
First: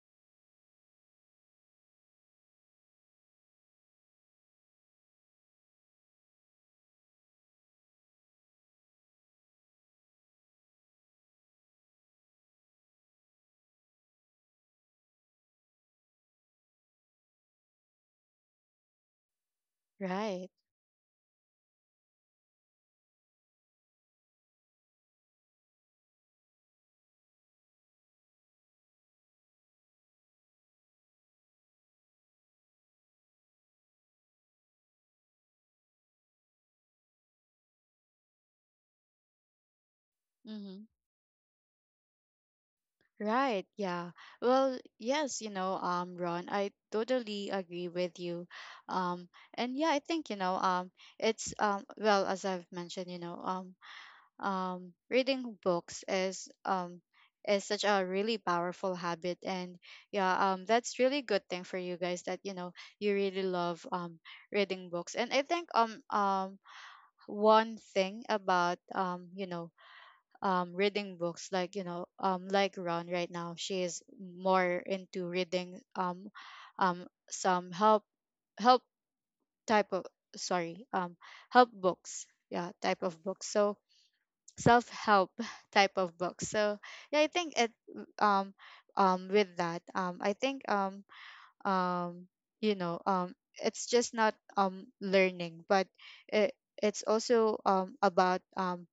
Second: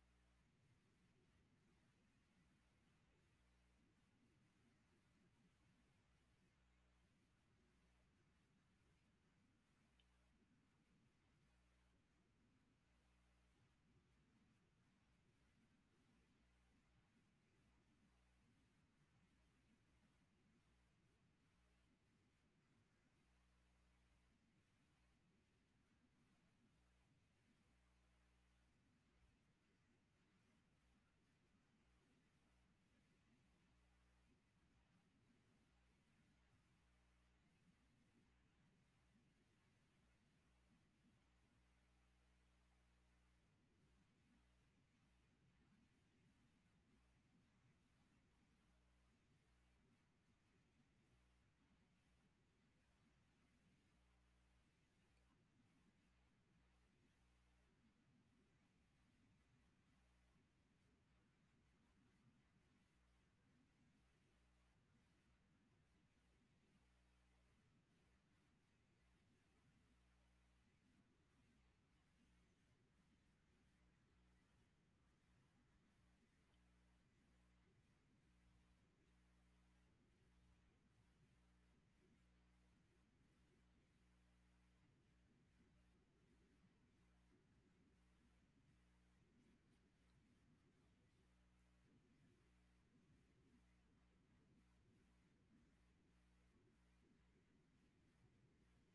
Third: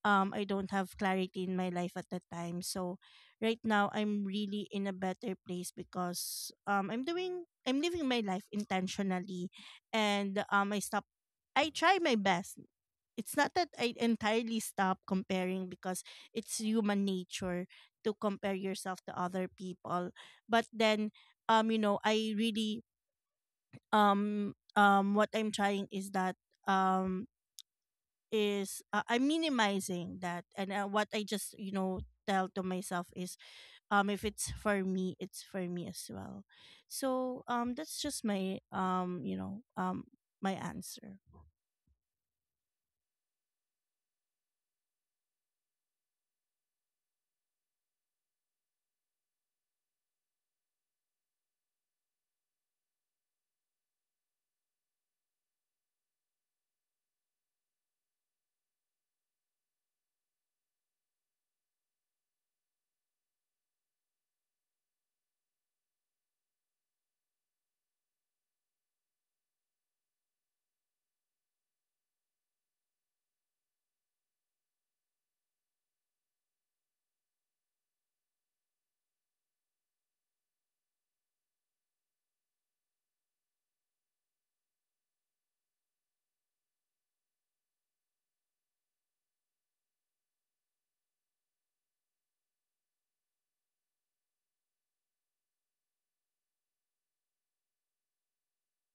Speaker 2: um I don't have clarity in my life at that time. So right now I'm really in a better place, because um i'm doing I'm living my life intentionally. And, um I stop I try my best. It's not that I entirely stop comparing, because it's human nature to compare yourself to other people.
Speaker 1: Right.
Speaker 2: But then um you know, I really, um um what I'm trying is that, um is uh, I'm minimizing that, and uh, what I just, you know, tell to myself is, um if it's for me it's for me as well. So um that's just my, um you know, um my
Speaker 1: Mhm.
Speaker 2: answer.
Speaker 1: Right, yeah. Well, yes, you know, um, Ron, I totally agree with you. Um, and yeah, I think, you know, um, it's um, well, as I've mentioned, you know, um, um, reading books is um is such a really powerful habit. And yeah, um, that's really good thing for you guys, that you know you really love um reading books. And I think um um one thing about um you know um reading books, like, you know, um like Ron right now, she is more into reading um um some help, help type of, sorry, um help books, yeah, type of books. So self help type of books. So yeah, I think it um um with that, um I think um um you know, um it's just not um learning, but it it's also um about um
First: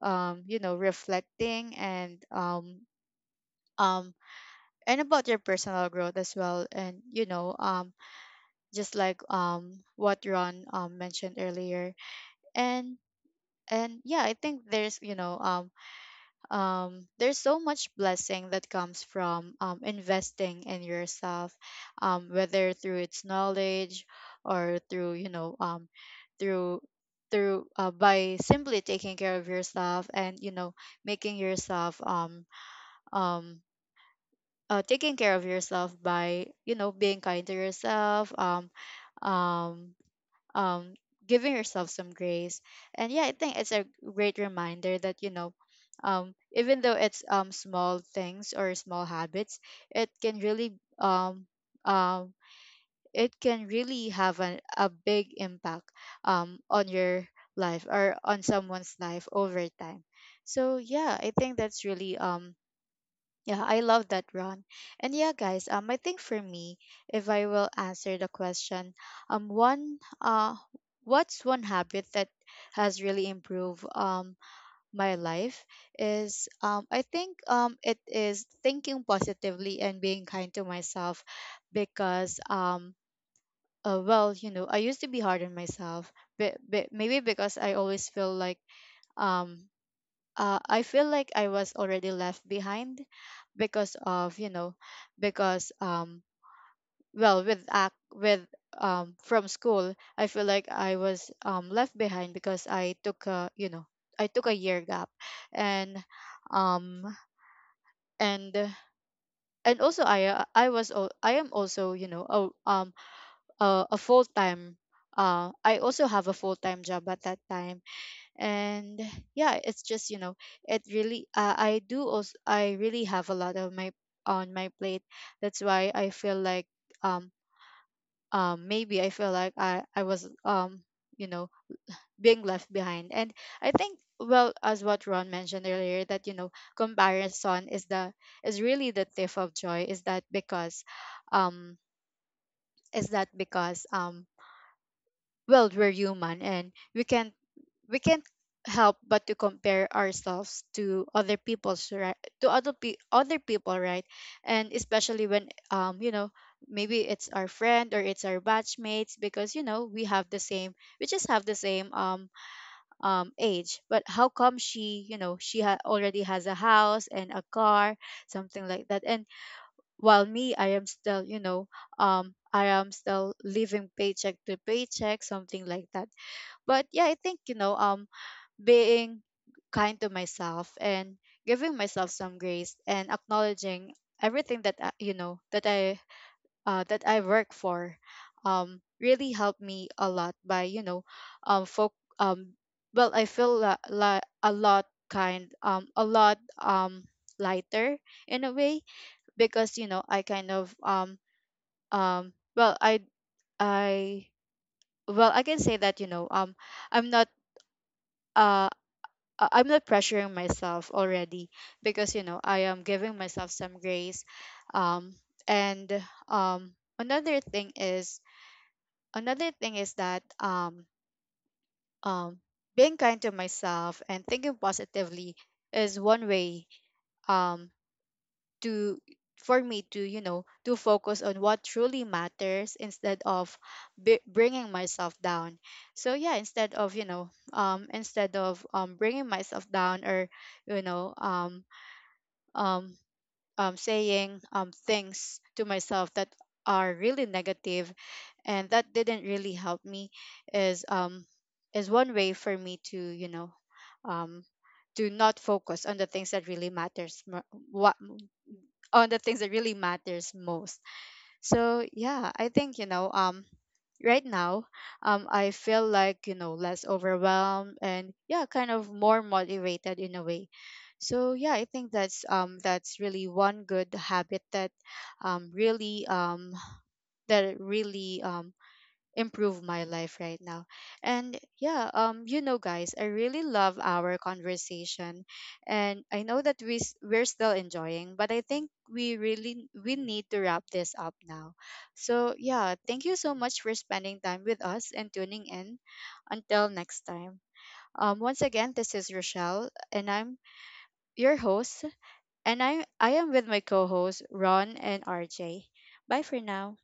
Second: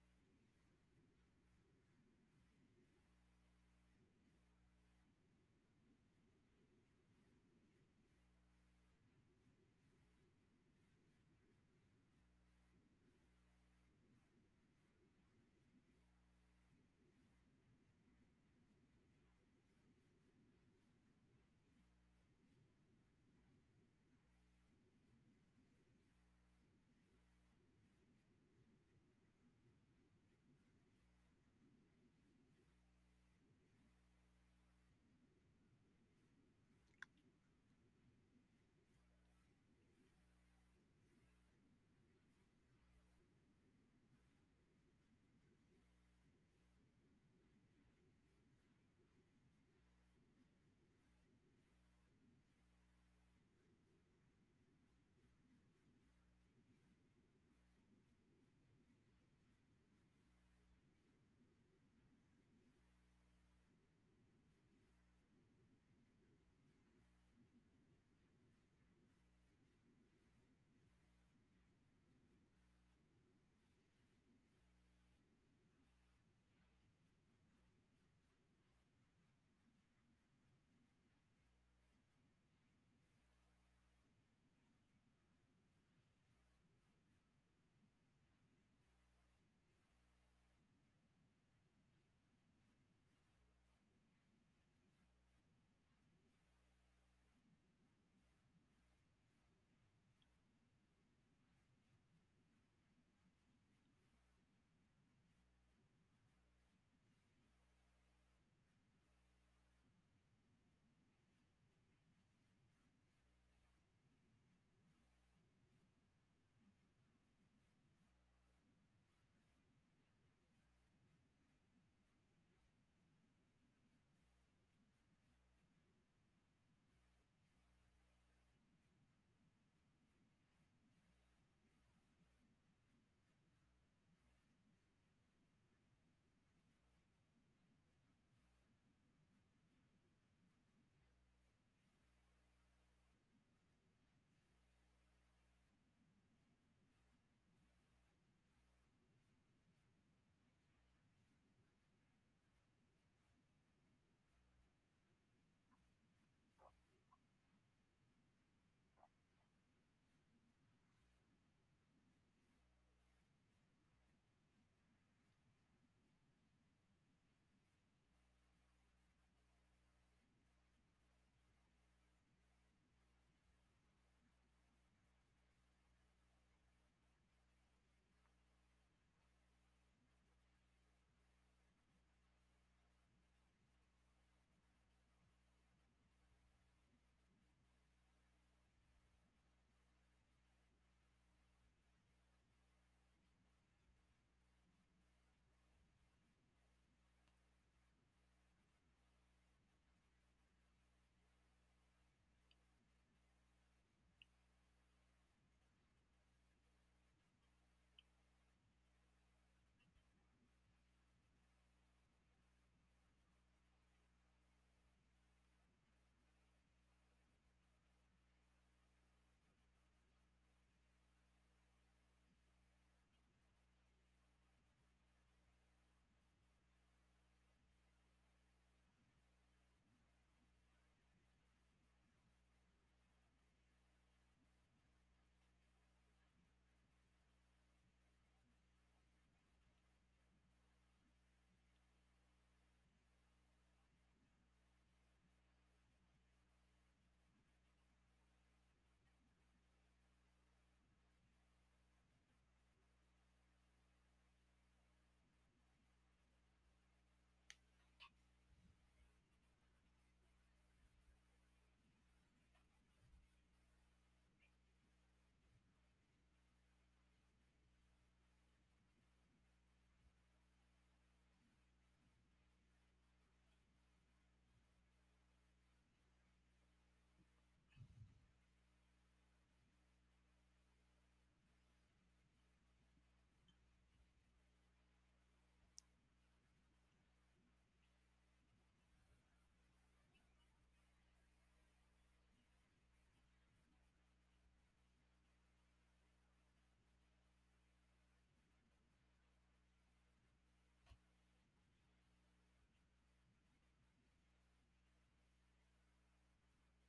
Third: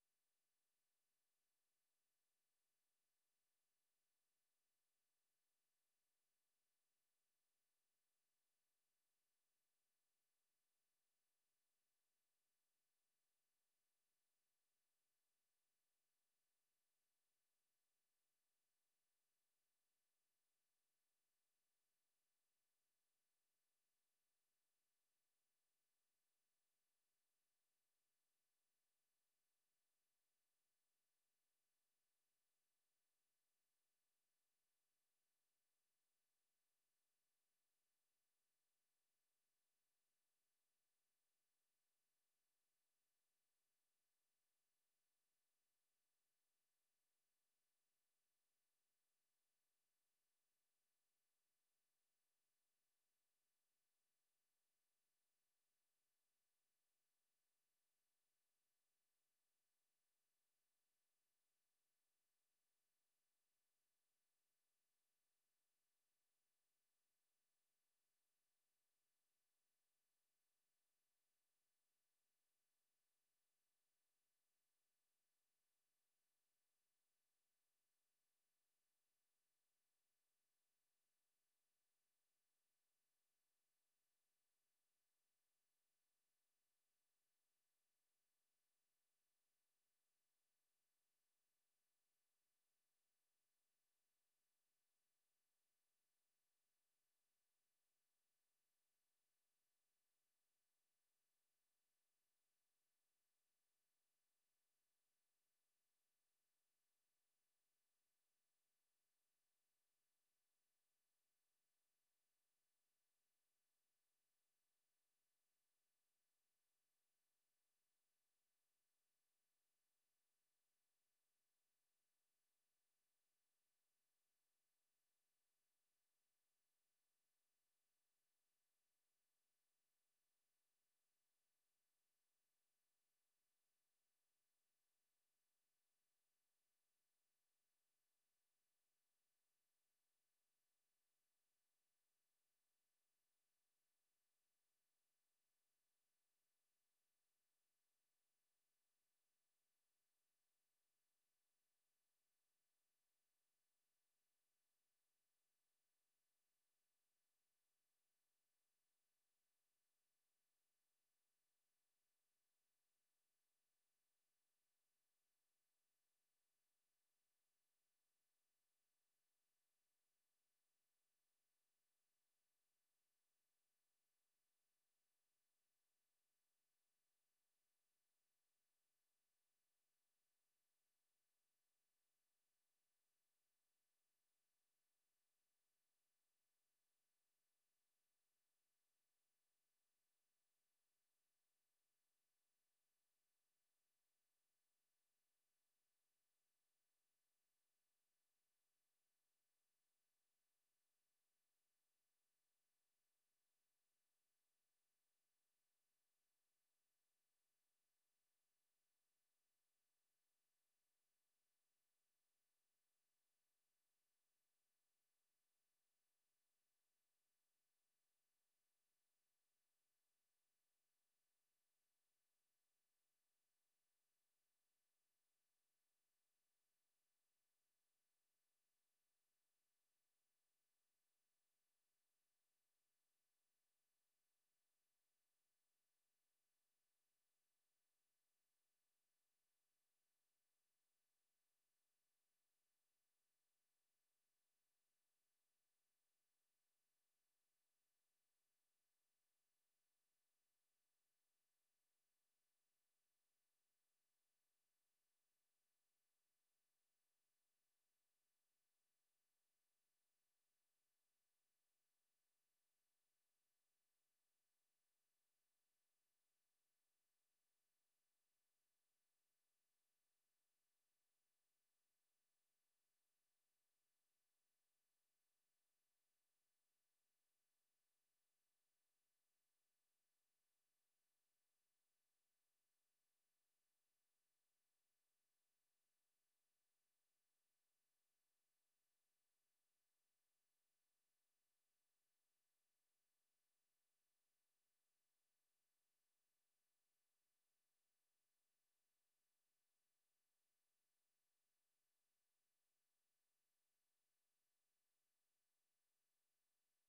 Speaker 1: um, you know, reflecting and um, um, and about your personal growth as well. And you know, um, just like um, what Ron um, mentioned earlier. And and yeah, I think there's you know um, um, there's so much blessing that comes from um, investing in yourself, um, whether through its knowledge or through you know um, through through uh, by simply taking care of yourself and you know making yourself um um uh, taking care of yourself by, you know, being kind to yourself, um um um giving yourself some grace. And yeah, I think it's a great reminder that, you know, um even though it's um small things or small habits, it can really um um it can really have an, a big impact um on your life, or on someone's life over time. So yeah, I think that's really um yeah, I love that, Ron. And yeah, guys, um, I think for me, if I will answer the question, um, one, uh, what's one habit that has really improved um my life, is um I think um it is thinking positively and being kind to myself. Because um uh, well, you know, I used to be hard on myself. but, but maybe because I always feel like um uh, I feel like I was already left behind, because of, you know, because um well, with act with um from school I feel like I was um left behind, because I took a, you know, I took a year gap. And um and and also I uh, I was al- I am also, you know, a um a, a full time, uh I also have a full time job at that time. And yeah, it's just, you know, it really uh, I do also I really have a lot of my, on my plate. That's why I feel like um um maybe I feel like i i was um you know being left behind. And I think, well, as what Ron mentioned earlier, that you know comparison is the, is really the thief of joy. Is that because um is that because um well, we're human and we can we can't help but to compare ourselves to other people's right to other pe- other people, right? And especially when, um you know, maybe it's our friend or it's our batchmates, because you know we have the same, we just have the same um um age. But how come she, you know, she ha- already has a house and a car, something like that. And while me, I am still, you know, um I am still living paycheck to paycheck, something like that. But yeah, I think, you know, um being kind to myself, and giving myself some grace, and acknowledging everything that I, you know, that I uh, that I work for, um really helped me a lot, by you know um folk um well, I feel la- la- a lot kind um a lot um lighter in a way. Because, you know, I kind of um um well I I well, I can say that, you know, um I'm not uh I- I'm not pressuring myself already, because you know I am giving myself some grace. Um, and um, another thing is another thing is that, um, um, being kind to myself and thinking positively is one way, um, to, for me, to you know to focus on what truly matters, instead of b- bringing myself down. So yeah, instead of, you know, um instead of um bringing myself down, or you know, um um, um, saying um, things to myself that are really negative and that didn't really help me, is um, is one way for me to, you know, um, to not focus on the things that really matters mo- what on the things that really matters most. So yeah, I think, you know, um right now um I feel like, you know, less overwhelmed and, yeah, kind of more motivated in a way. So yeah, I think that's um that's really one good habit that um really um that really um improve my life right now. And yeah, um you know, guys, I really love our conversation, and I know that we s- we're still enjoying, but I think we really, we need to wrap this up now. So yeah, thank you so much for spending time with us and tuning in. Until next time. Um once again, this is Rochelle and I'm your host, and I I am with my co-hosts Ron and R J. Bye for now.